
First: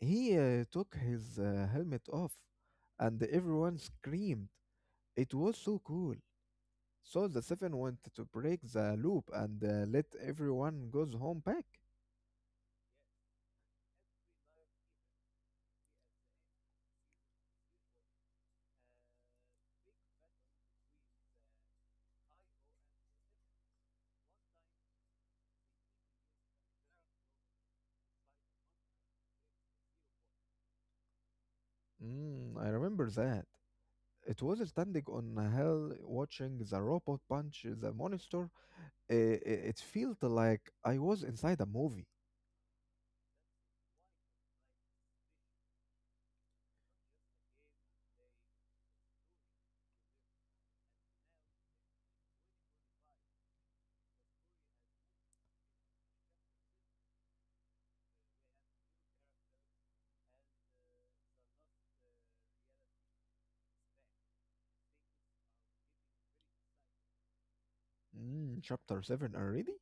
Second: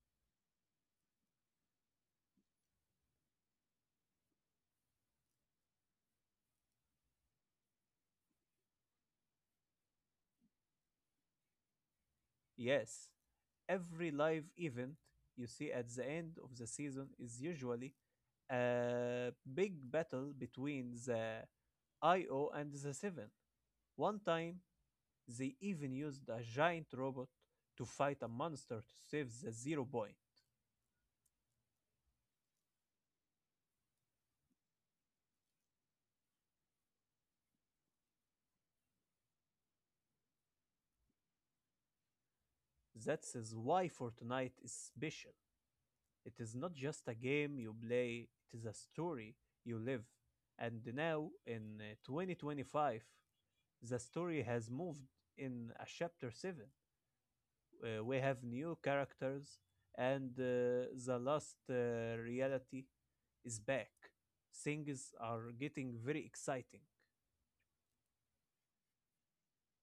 [SPEAKER 2] He took his helmet off and everyone screamed. It was so cool. So the seven went to break the loop and let everyone goes home back.
[SPEAKER 1] Yes, every live event you see at the end of the season is usually a big battle between the IO and the Seven. One time, they even used a giant robot to fight a monster to save the Zero Point.
[SPEAKER 2] Mm, I remember that. It was standing on a hill watching the robot punch the monster. I- It felt like I was inside a movie.
[SPEAKER 1] That is why Fortnite is special. It is not just a game you play, it is a story you live. And now, in 2025, the story has moved in a chapter 7. We have new characters, and the last reality is back. Things are getting very exciting.
[SPEAKER 2] Mm, chapter 7 already?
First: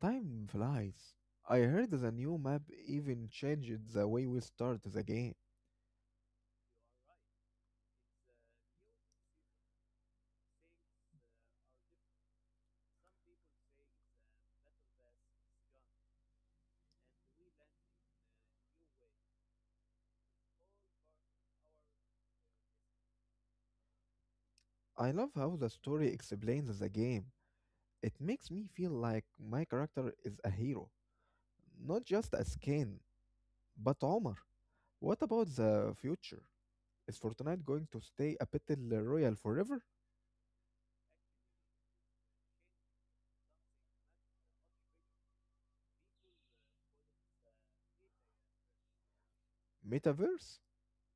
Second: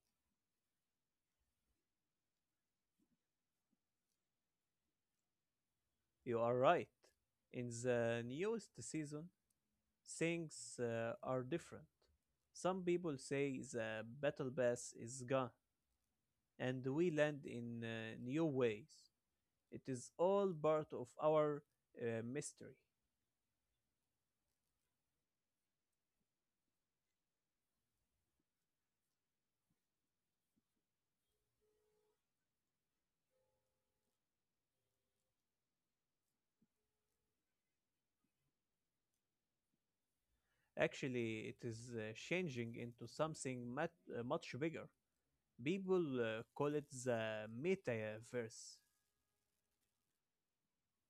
[SPEAKER 2] Time flies. I heard the new map even changed the way we start the game.
[SPEAKER 1] You are right. In the newest season, things are different. Some people say the battle pass is gone, and we land in new ways. It is all part of our mystery.
[SPEAKER 2] I love how the story explains the game. It makes me feel like my character is a hero, not just a skin. But Omar, what about the future? Is Fortnite going to stay a battle royale forever?
[SPEAKER 1] Actually, it is changing into something much bigger. People call it the metaverse.
[SPEAKER 2] Metaverse?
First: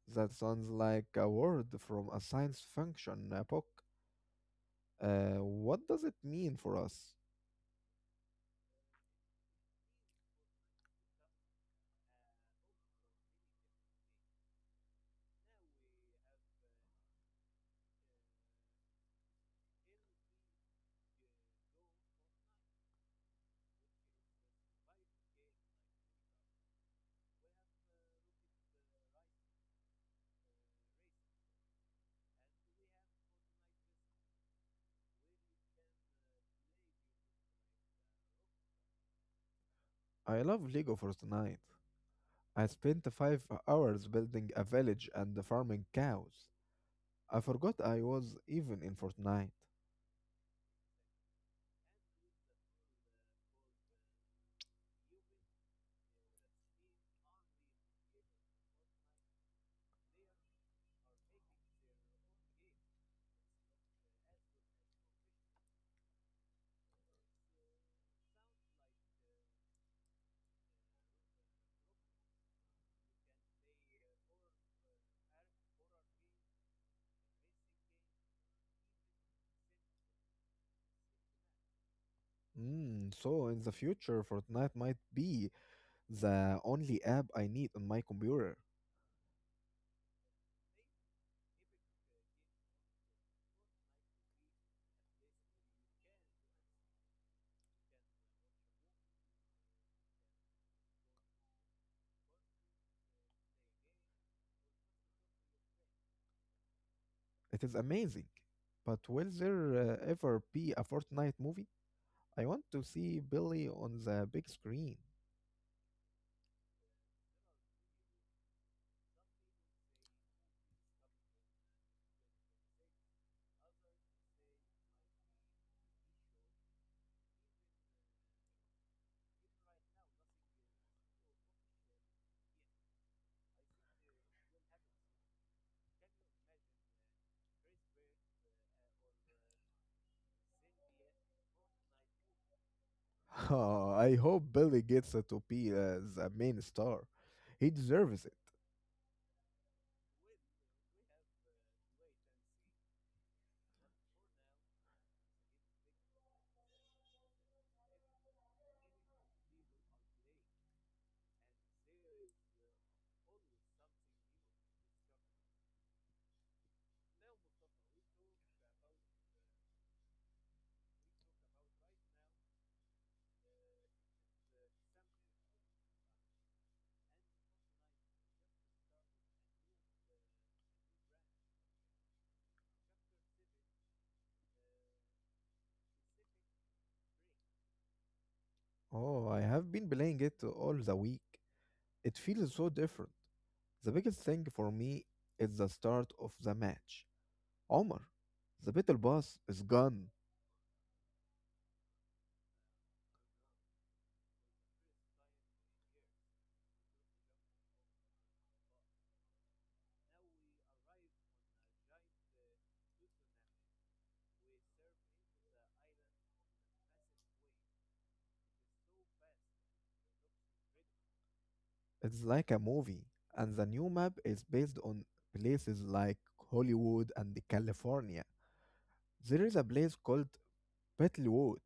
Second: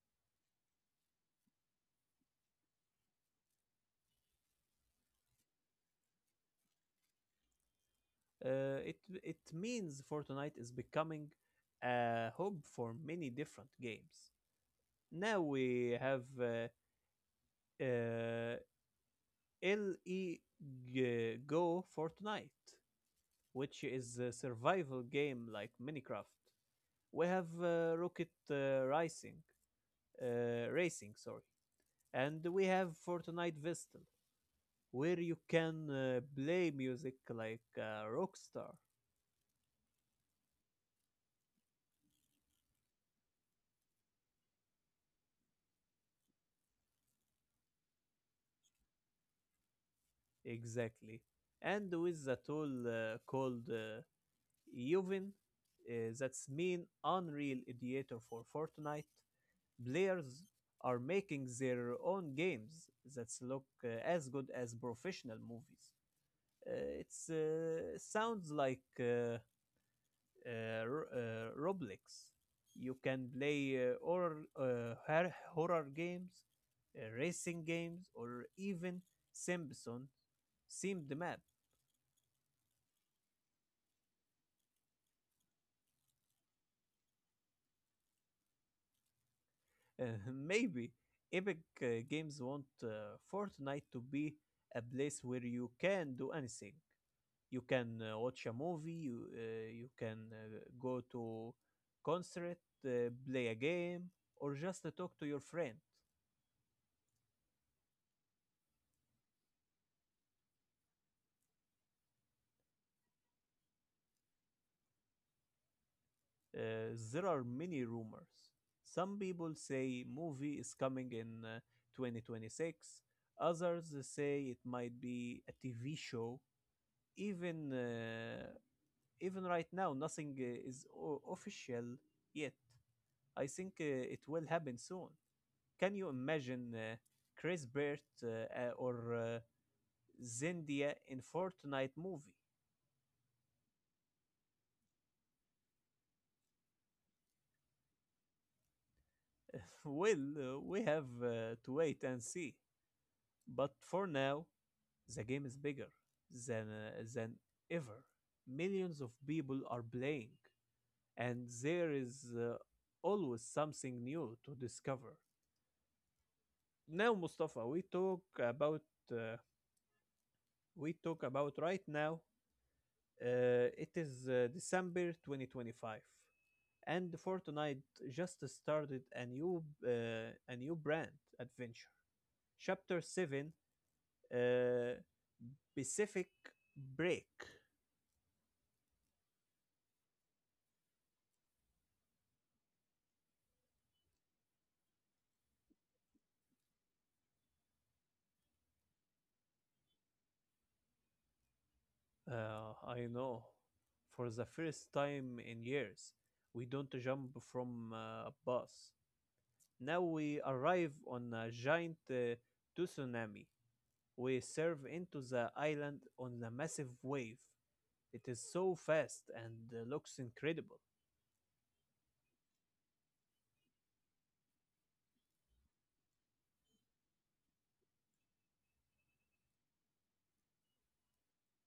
[SPEAKER 2] That sounds like a word from a science fiction book. What does it mean for us?
[SPEAKER 1] Uh, it it means Fortnite is becoming a hub for many different games. Now we have uh, LE Go Fortnite, which is a survival game like Minecraft. We have Rocket Racing, sorry, and we have Fortnite Vestal, where you can play music like a rock.
[SPEAKER 2] I love Lego Fortnite. I spent 5 hours building a village and farming cows. I forgot I was even in Fortnite.
[SPEAKER 1] Exactly, and with a tool called Yuvin, uh, that's mean Unreal Editor for Fortnite. Players are making their own games that look as good as professional movies. It sounds like uh, Roblox. You can play horror games, racing games, or even Simpson themed map.
[SPEAKER 2] Mm, so in the future, Fortnite might be the only app I need on my computer.
[SPEAKER 1] Maybe Epic Games want Fortnite to be a place where you can do anything. You can watch a movie. You can go to concert, play a game, or just talk to your friend.
[SPEAKER 2] It is amazing. But will there ever be a Fortnite movie? I want to see Billy on the big screen.
[SPEAKER 1] There are many rumors. Some people say movie is coming in 2026. Others say it might be a TV show. Even uh, even right now, nothing is official yet. I think it will happen soon. Can you imagine Chris Bert or Zendaya in Fortnite movie?
[SPEAKER 2] Oh, I hope Billy gets to be the main star. He deserves it.
[SPEAKER 1] Well, we have to wait and see. But for now, the game is bigger than ever. Millions of people are playing, and there is always something new to discover. Now, Mustafa, uh, we talk about right now. It is December 2025, and Fortnite just started a new brand adventure. Chapter seven, uh, Pacific Break.
[SPEAKER 2] Oh, I have been playing it all the week. It feels so different. The biggest thing for me is the start of the match. Omar, the battle boss is gone.
[SPEAKER 1] I know. For the first time in years, we don't jump from a bus. Now we arrive on a giant tsunami. We serve into the island on a massive wave. It is so fast and looks incredible.
[SPEAKER 2] It's like a movie. And the new map is based on places like Hollywood and California. There is a place called Battlewood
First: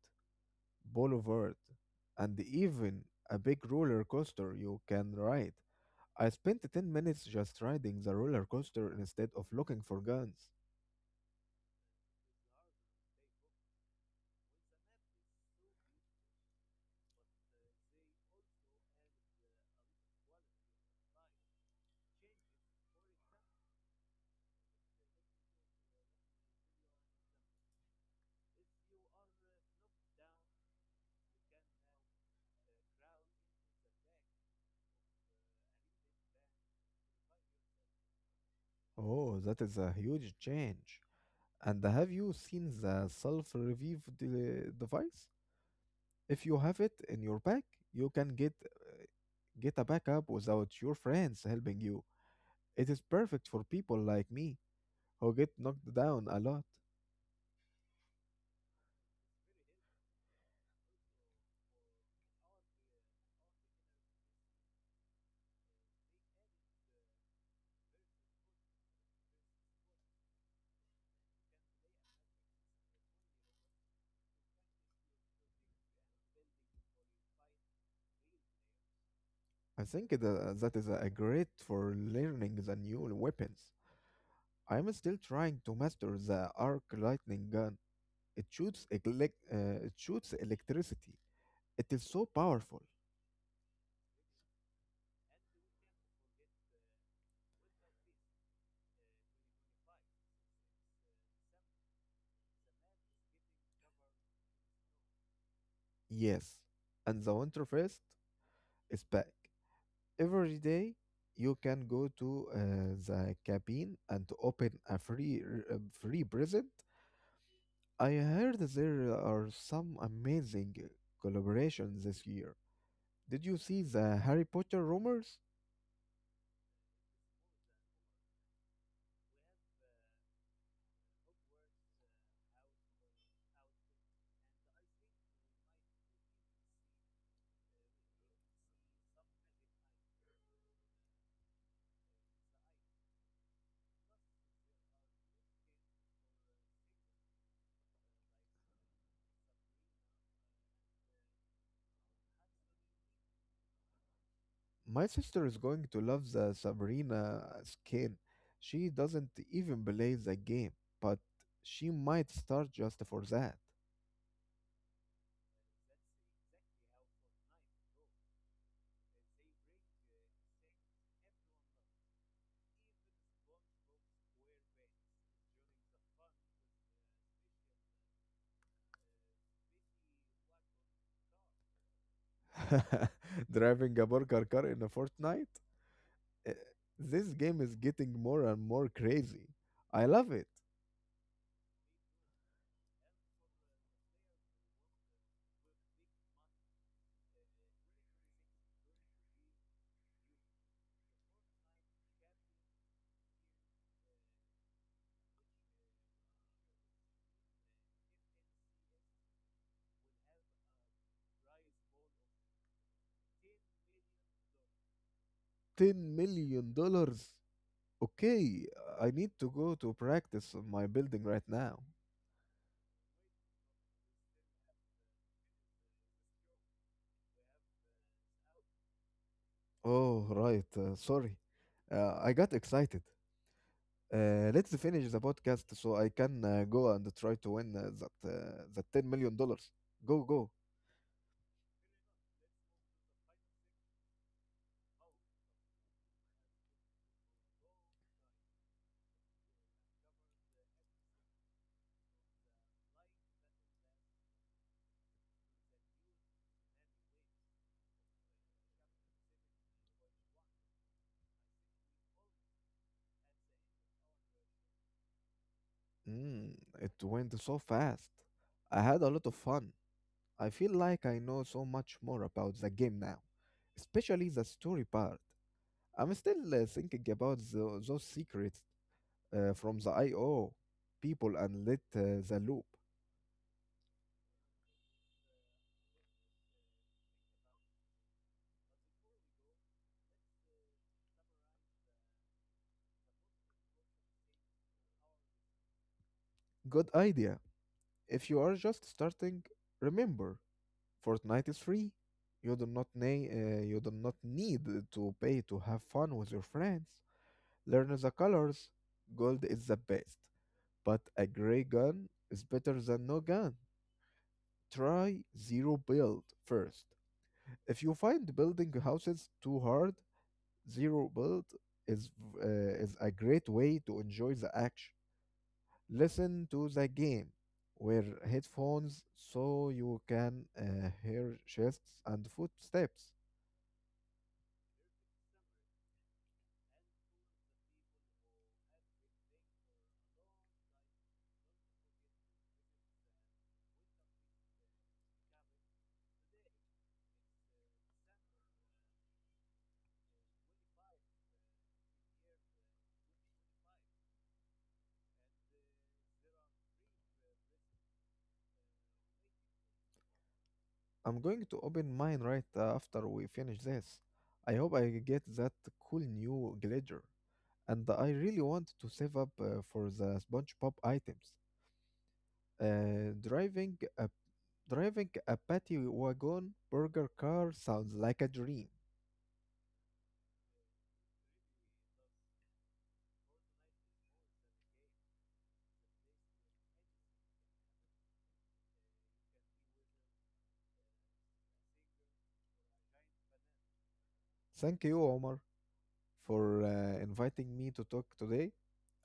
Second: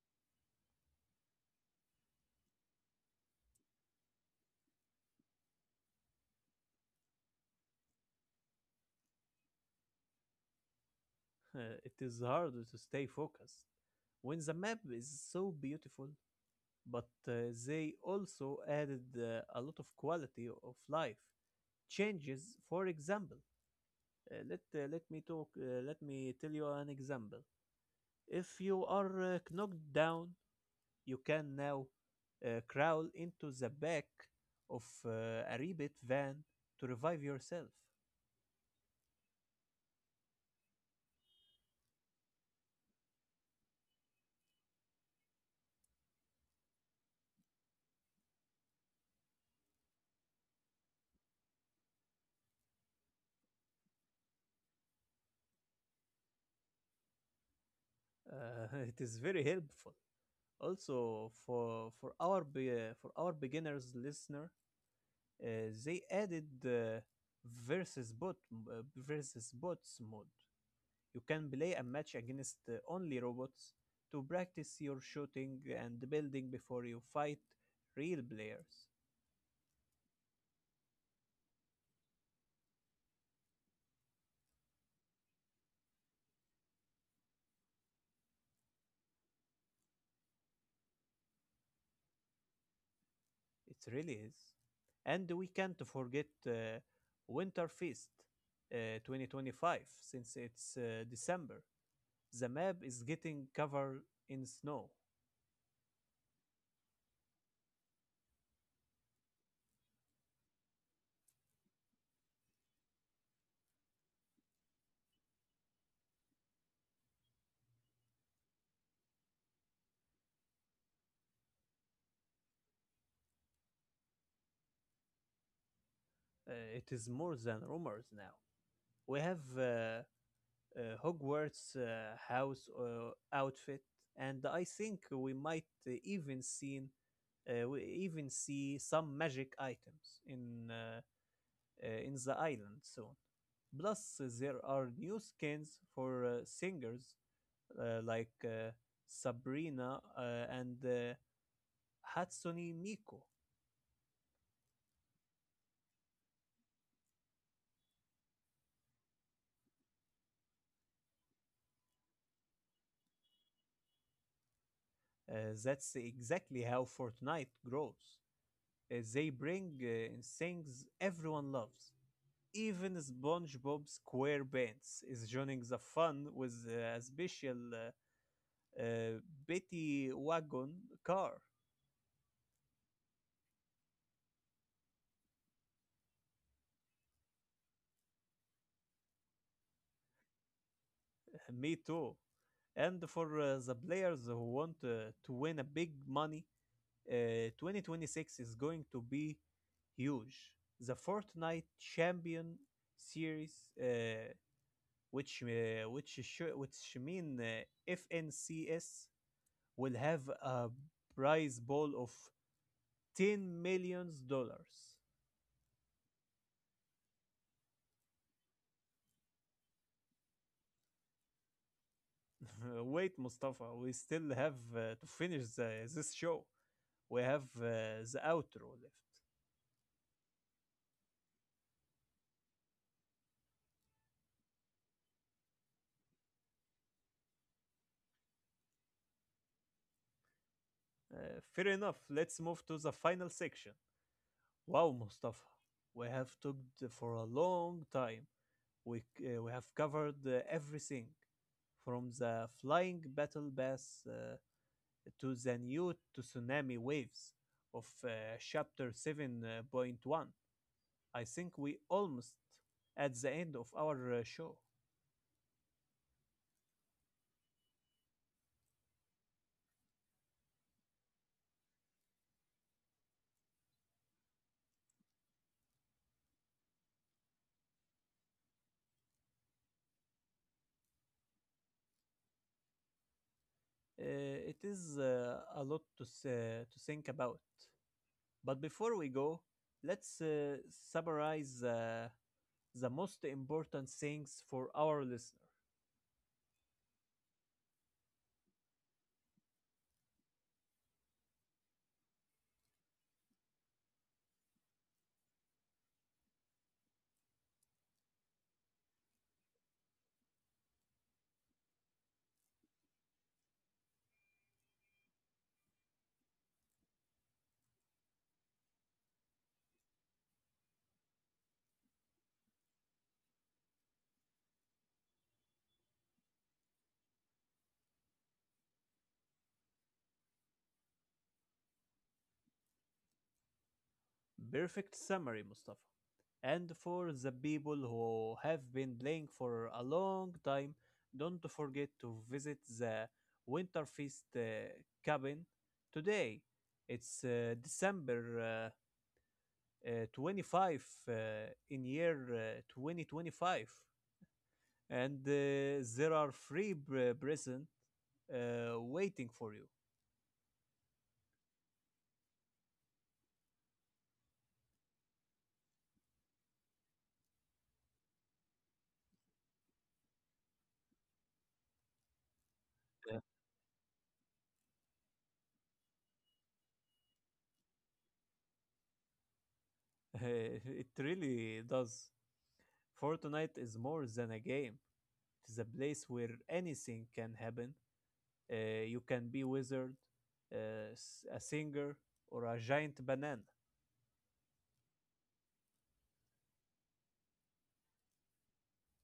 [SPEAKER 2] Boulevard, and even a big roller coaster you can ride. I spent 10 minutes just riding the roller coaster instead of looking for guns.
[SPEAKER 1] It is hard to stay focused when the map is so beautiful, but they also added a lot of quality of life changes. For example, let me talk. Let me tell you an example. If you are knocked down, you can now crawl into the back of a rebit van to revive yourself.
[SPEAKER 2] Oh, that is a huge change. And have you seen the device? If you have it in your bag, you can get a backup without your friends helping you. It is perfect for people like me who get knocked down a lot.
[SPEAKER 1] It is very helpful. Also, for our beginners listener, uh, they added the versus bot versus bots mode. You can play a match against only robots to practice your shooting and building before you fight real players.
[SPEAKER 2] I think that is a great for learning the new weapons. I am still trying to master the arc lightning gun. It it shoots electricity. It is so powerful.
[SPEAKER 1] It really is. And we can't forget Winter Feast 2025 since it's December. The map is getting covered in snow.
[SPEAKER 2] Yes, and the Winterfest is back. Every day you can go to the cabin and open a free present. I heard there are some amazing collaborations this year. Did you see the Harry Potter rumors?
[SPEAKER 1] It is more than rumors now. We have Hogwarts house outfit, and I think we might even seen we even see some magic items in in the island soon. Plus, there are new skins for singers like Sabrina and Hatsune Miku.
[SPEAKER 2] My sister is going to love the Sabrina skin. She doesn't even play the game, but she might start just for
[SPEAKER 1] That's exactly how Fortnite grows. They bring things everyone loves. Even SpongeBob SquarePants is joining the fun with a special uh, Betty wagon car.
[SPEAKER 2] that. Driving a burger car in a fortnight? Uh, This game is getting more and more crazy. I love it.
[SPEAKER 1] Me too. And for the players who want to win a big money, 2026 is going to be huge. The Fortnite Champion Series, uh, which which mean FNCS, will have a prize ball of $10 million.
[SPEAKER 2] 10 million dollars. Okay, I need to go to practice on my building right now.
[SPEAKER 1] Wait, Mustafa, we still have to finish this show. We have the outro left.
[SPEAKER 2] Oh, right. Sorry. I got excited. Let's finish the podcast so I can go and try to win that 10 million dollars. Go, go.
[SPEAKER 1] Uh, fair enough, let's move to the final section. Wow, Mustafa, we have talked for a long time. We, we have covered everything from the flying battle bass to the new tsunami waves of chapter 7.1. I think we almost at the end of our show.
[SPEAKER 2] Mm, it went so fast. I had a lot of fun. I feel like I know so much more about the game now, especially the story part. I'm still thinking about those secrets from the IO people and let the loop.
[SPEAKER 1] It is a lot to think about. But before we go, let's summarize the most important things for our listener.
[SPEAKER 2] Good idea. If you are just starting, remember, Fortnite is free. You do not ne- you do not need to pay to have fun with your friends. Learn the colors. Gold is the best. But a grey gun is better than no gun. Try zero build first. If you find building houses too hard, zero build is is a great way to enjoy the action. Listen to the game, wear headphones so you can hear chests and footsteps.
[SPEAKER 1] Perfect summary, Mustafa. And for the people who have been playing for a long time, don't forget to visit the Winterfest cabin today. It's December 25, uh, in year 2025, and there are free present waiting for you.
[SPEAKER 2] I'm going to open mine right after we finish this. I hope I get that cool new glider. And I really want to save up for the SpongeBob items.
[SPEAKER 1] Yeah.
[SPEAKER 2] Driving a patty wagon burger car sounds like a dream.
[SPEAKER 1] It really does. Fortnite is more than a game. It is a place where anything can happen. You can be wizard, a singer, or a giant banana.
[SPEAKER 2] Thank you, Omar, for inviting me to talk today,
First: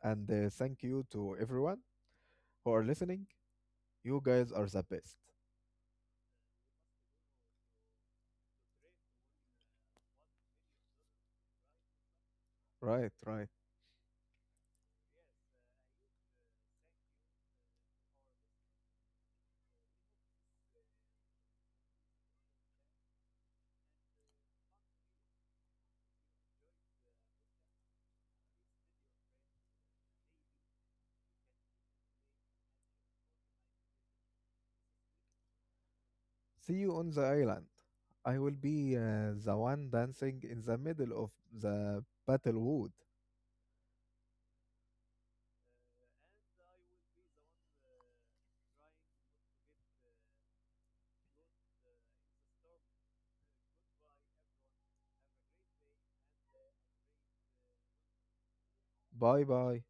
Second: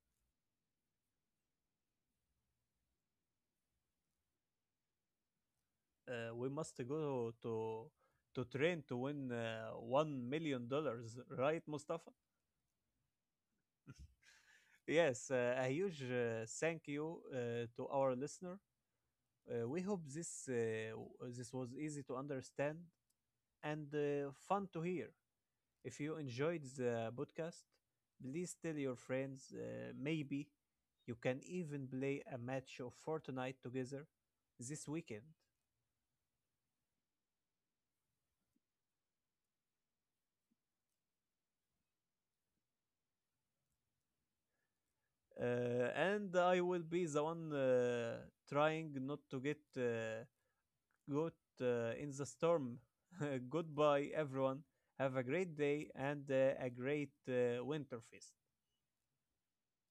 [SPEAKER 2] and thank you to everyone who are listening. You guys are the best.
[SPEAKER 1] We must go to train to win $1 million, right, Mustafa?
[SPEAKER 2] Right, right.
[SPEAKER 1] Yes, a huge thank you to our listener. We hope this was easy to understand and fun to hear. If you enjoyed the podcast, please tell your friends. Maybe you can even play a match of Fortnite together this weekend.
[SPEAKER 2] See you on the island. I will be the one dancing in the middle of the battle wood.
[SPEAKER 1] And I will be the one trying not to get Good in the storm. Goodbye, everyone. Have a great day and a great winter feast.
[SPEAKER 2] Bye bye.